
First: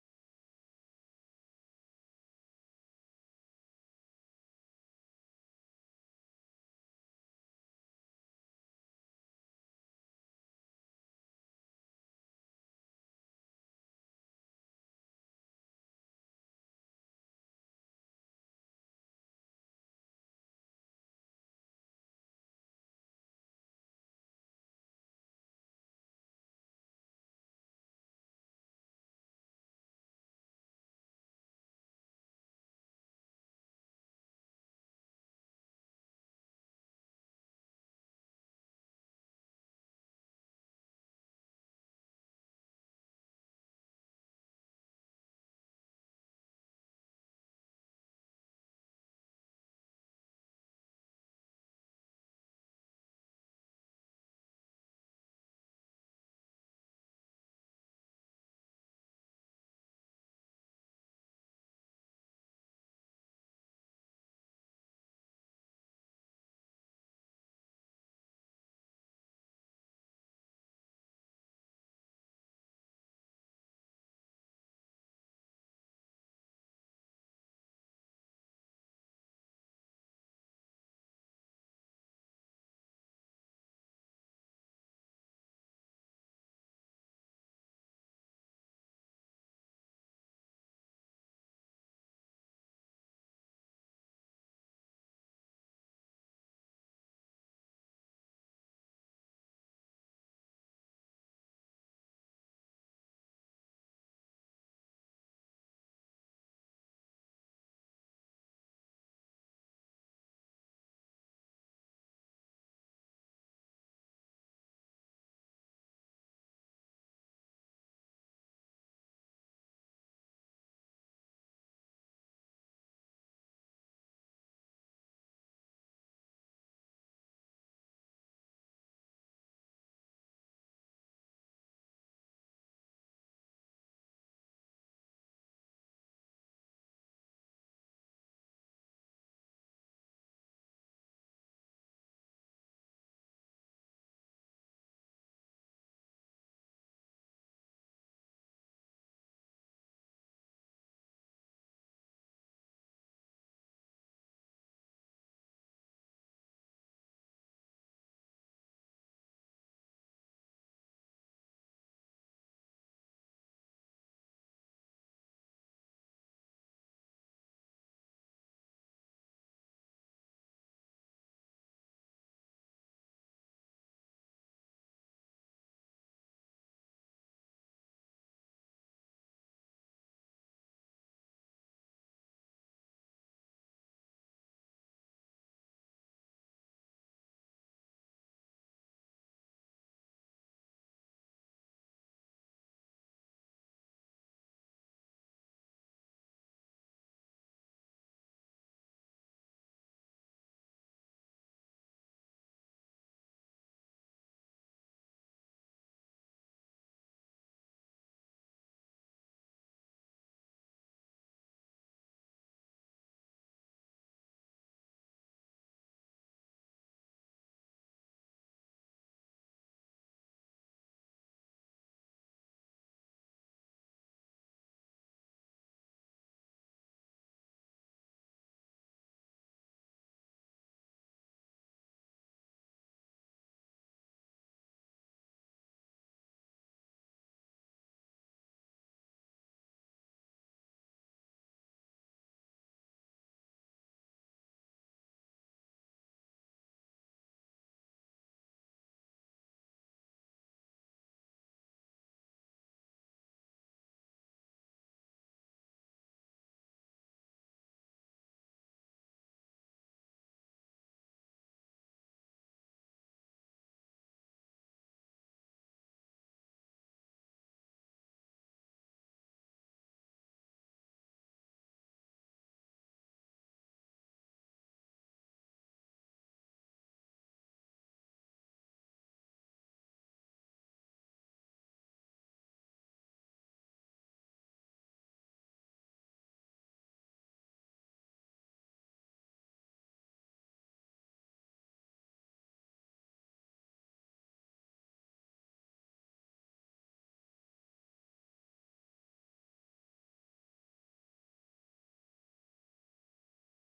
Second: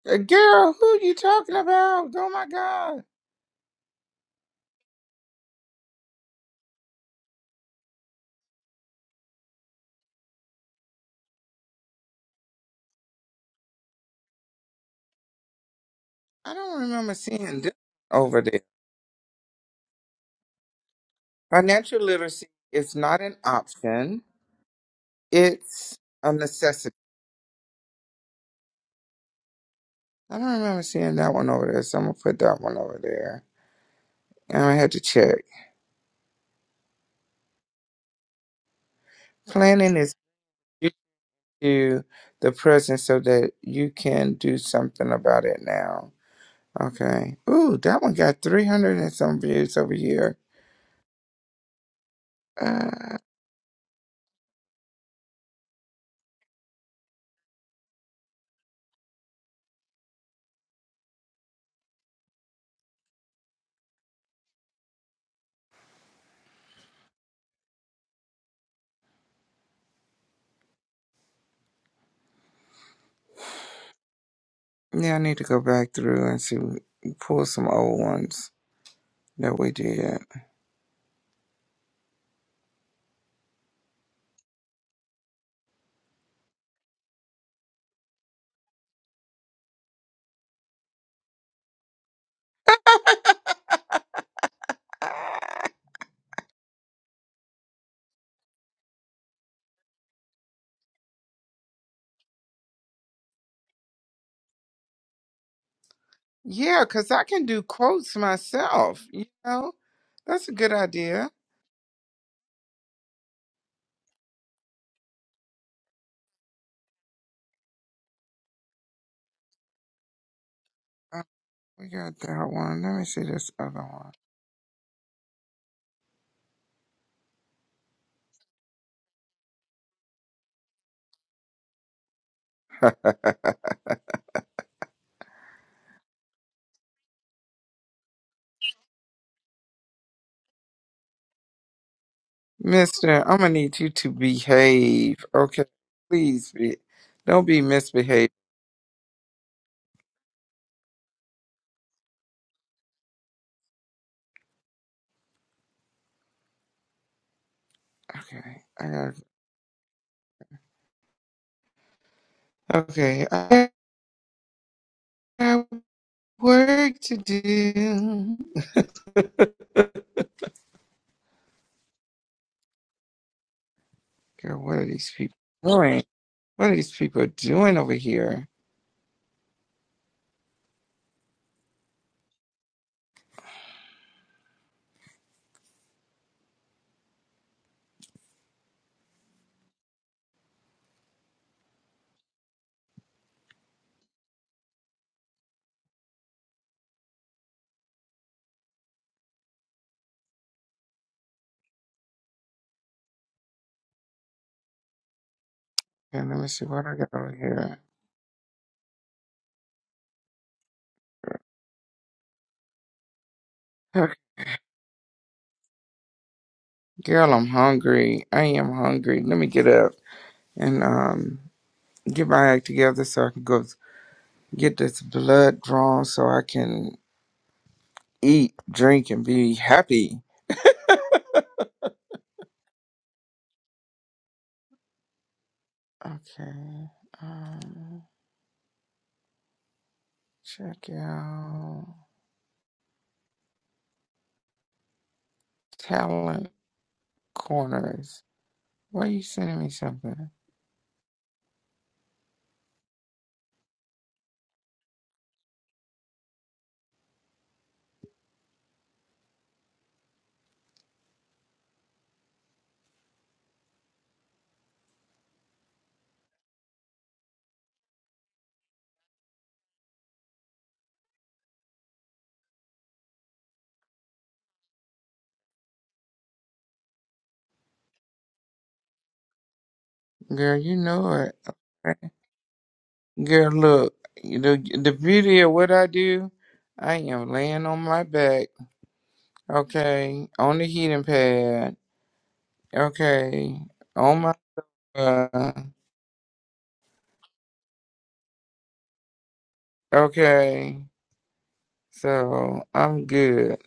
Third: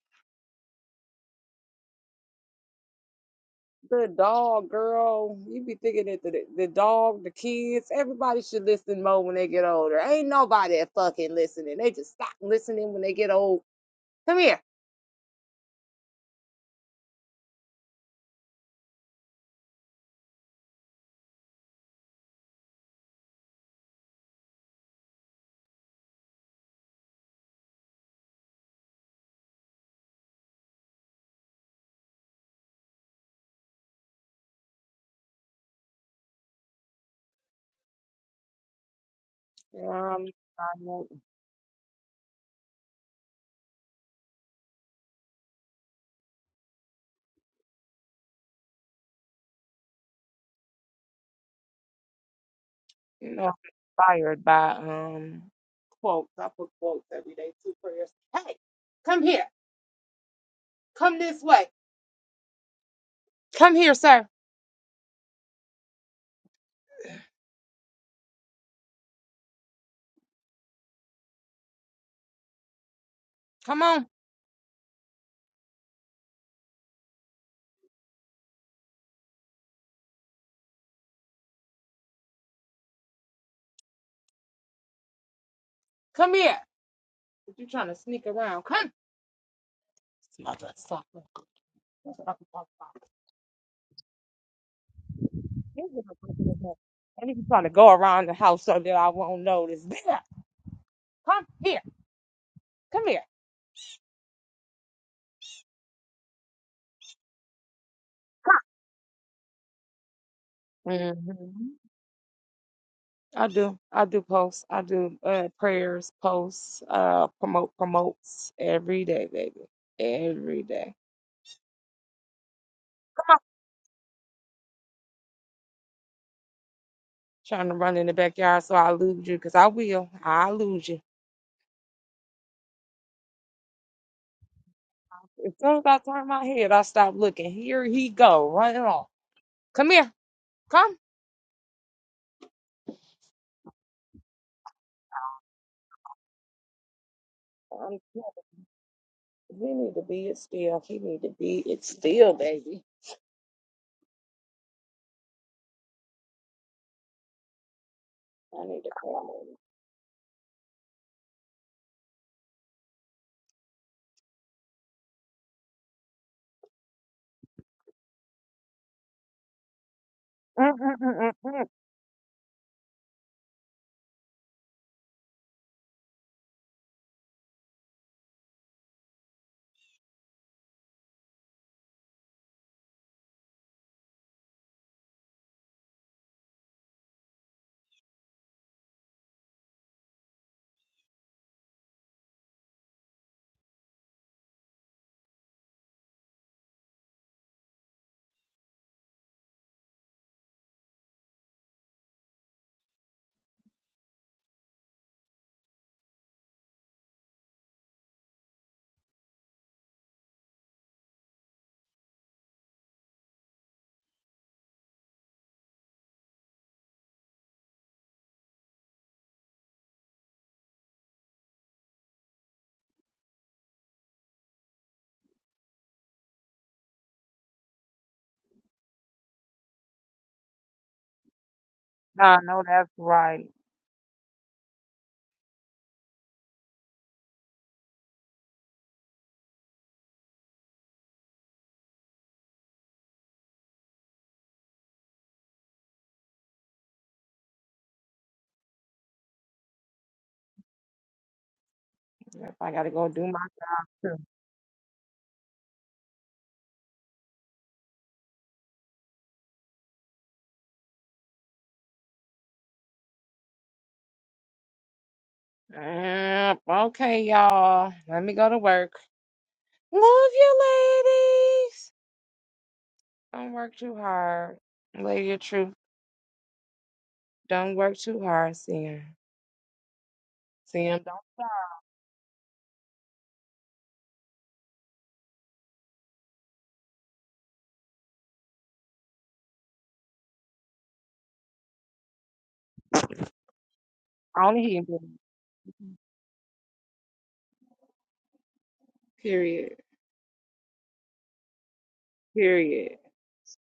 Uh, Girl, who you talking about? Oh my God. I don't remember seeing this over there. Financial literacy is not an option, it's a necessity. I don't remember seeing that one over there, so I'm going to put that one over there. And I had to check. Planning is due to the present so that you can do something about it now. Okay. Ooh, that one got 300 and some views over here. Uh, yeah, I need to go back through and see, pull some old ones. No, we did. Uh, yeah, because I can do quotes myself, you know? That's a good idea. Uh, we got that one. Let me see this other one. Mister, I'm going to need you to behave. Okay. Please be. Don't be misbehaved. Okay. I got Okay. I got work to do. Girl, what are these people doing? What are these people doing over here? Okay, let me see what I got over here. Girl, I'm hungry. I am hungry. Let me get up and um get my act together so I can go get this blood drawn so I can eat, drink, and be happy. Okay. Um, check out talent corners. Why you sending me something? Girl, you know it. Okay. Girl, look, the, the beauty of what I do, I am laying on my back, okay, on the heating pad. Okay. Oh my God. Okay. So I'm good.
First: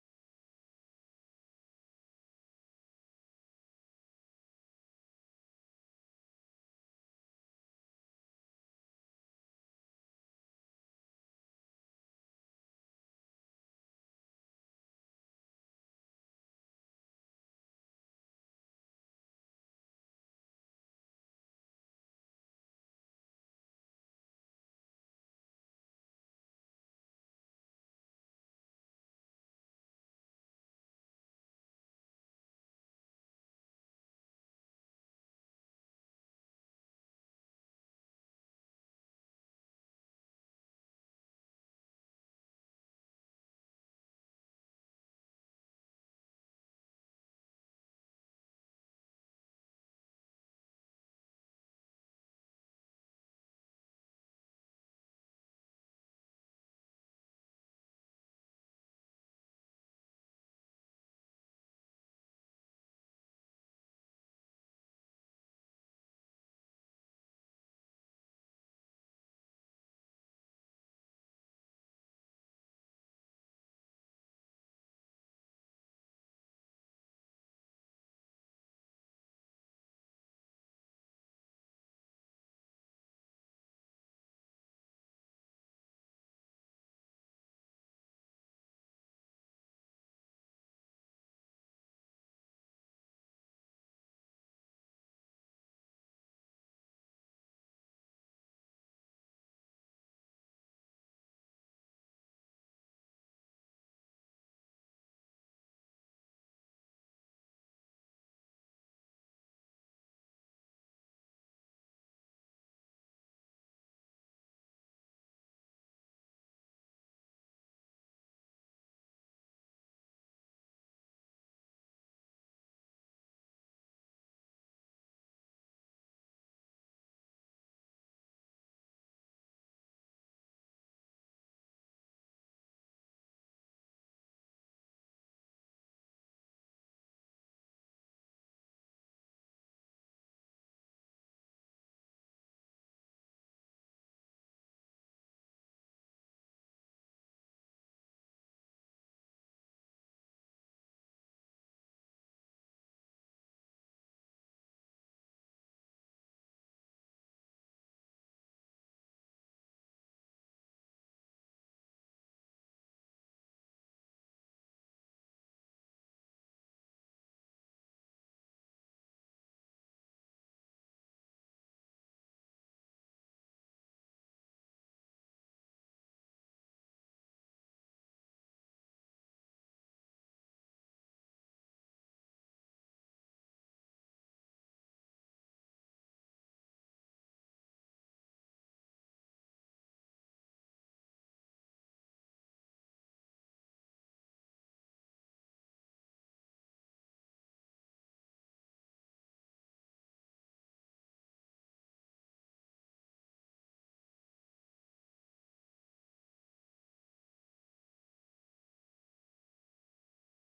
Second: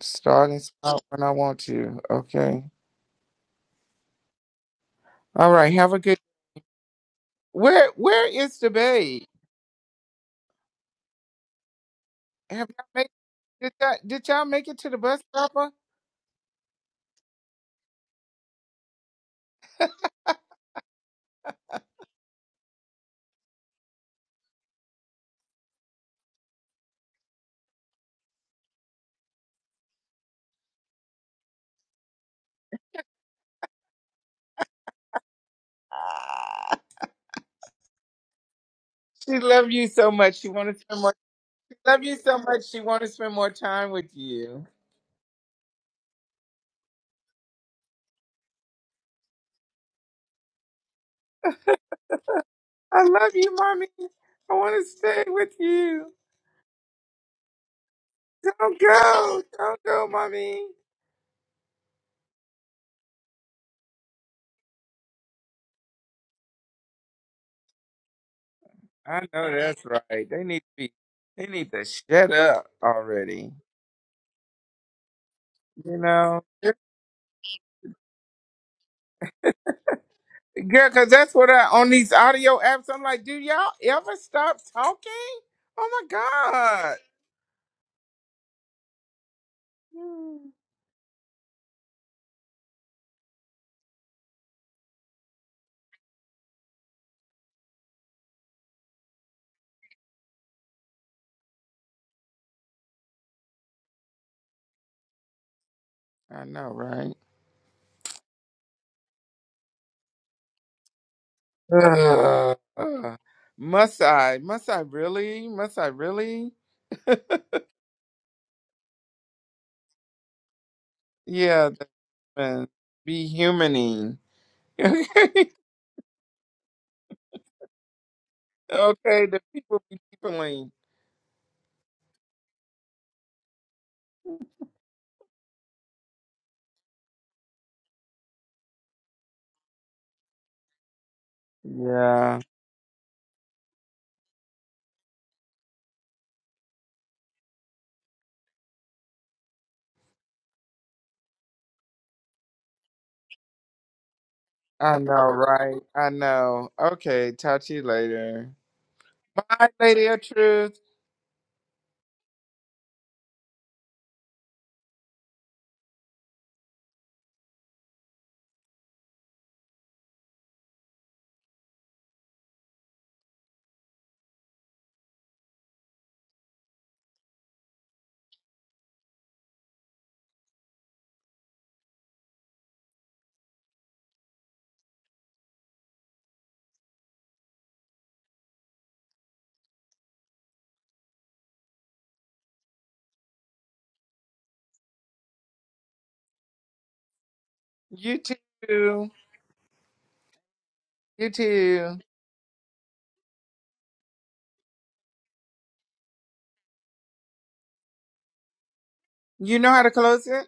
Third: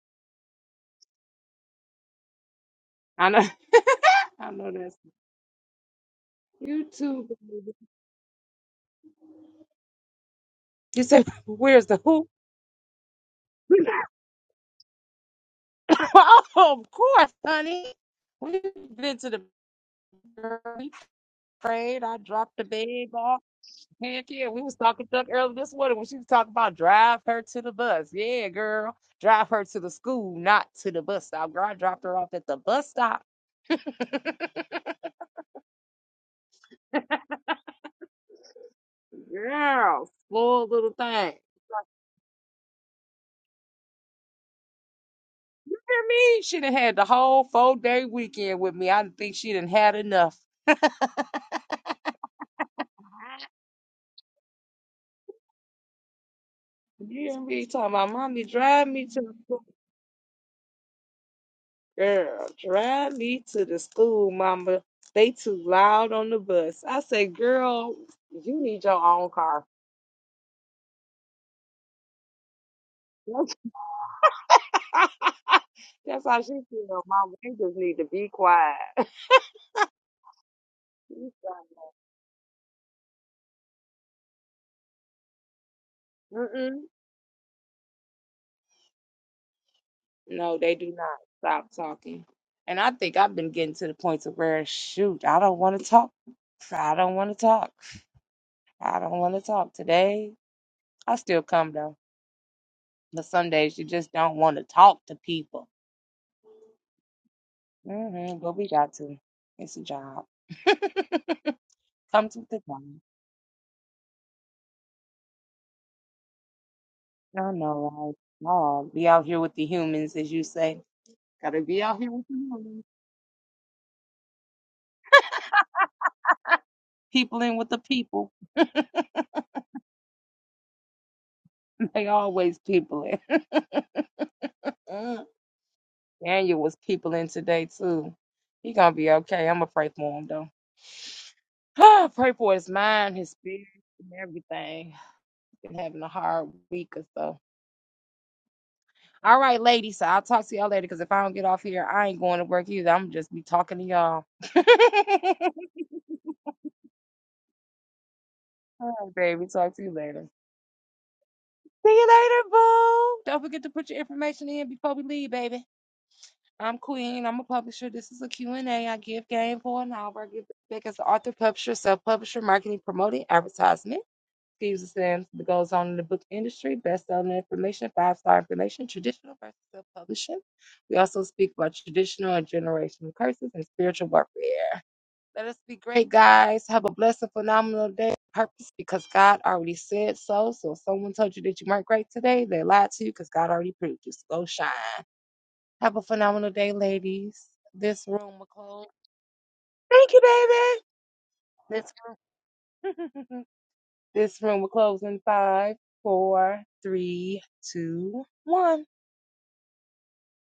Start and stop when I want to. Okay. All right. Have a good. Where Where is the babe? Have y'all made, did y'all, did y'all make it to the bus stopper? Ah, She love you so much. She want to spend more. She love you so much. She want to spend more time with you. I love you, mommy. I want to stay with you. Don't go. Don't go, mommy. I know that's right. They need to be. They need to shut up already. You know, girl, because that's what I on these audio apps. I'm like, do y'all ever stop talking? Oh my god. Hmm. I know, right? [SIGHS] Ugh. Ugh. must I? Must I really? Must I really? Yeah, man. Be humaning. [LAUGHS] okay, the people be peopling. Yeah. I know, right? I know. Okay, talk to you later. Bye, Lady of Truth. You too. You too. You know how to close it?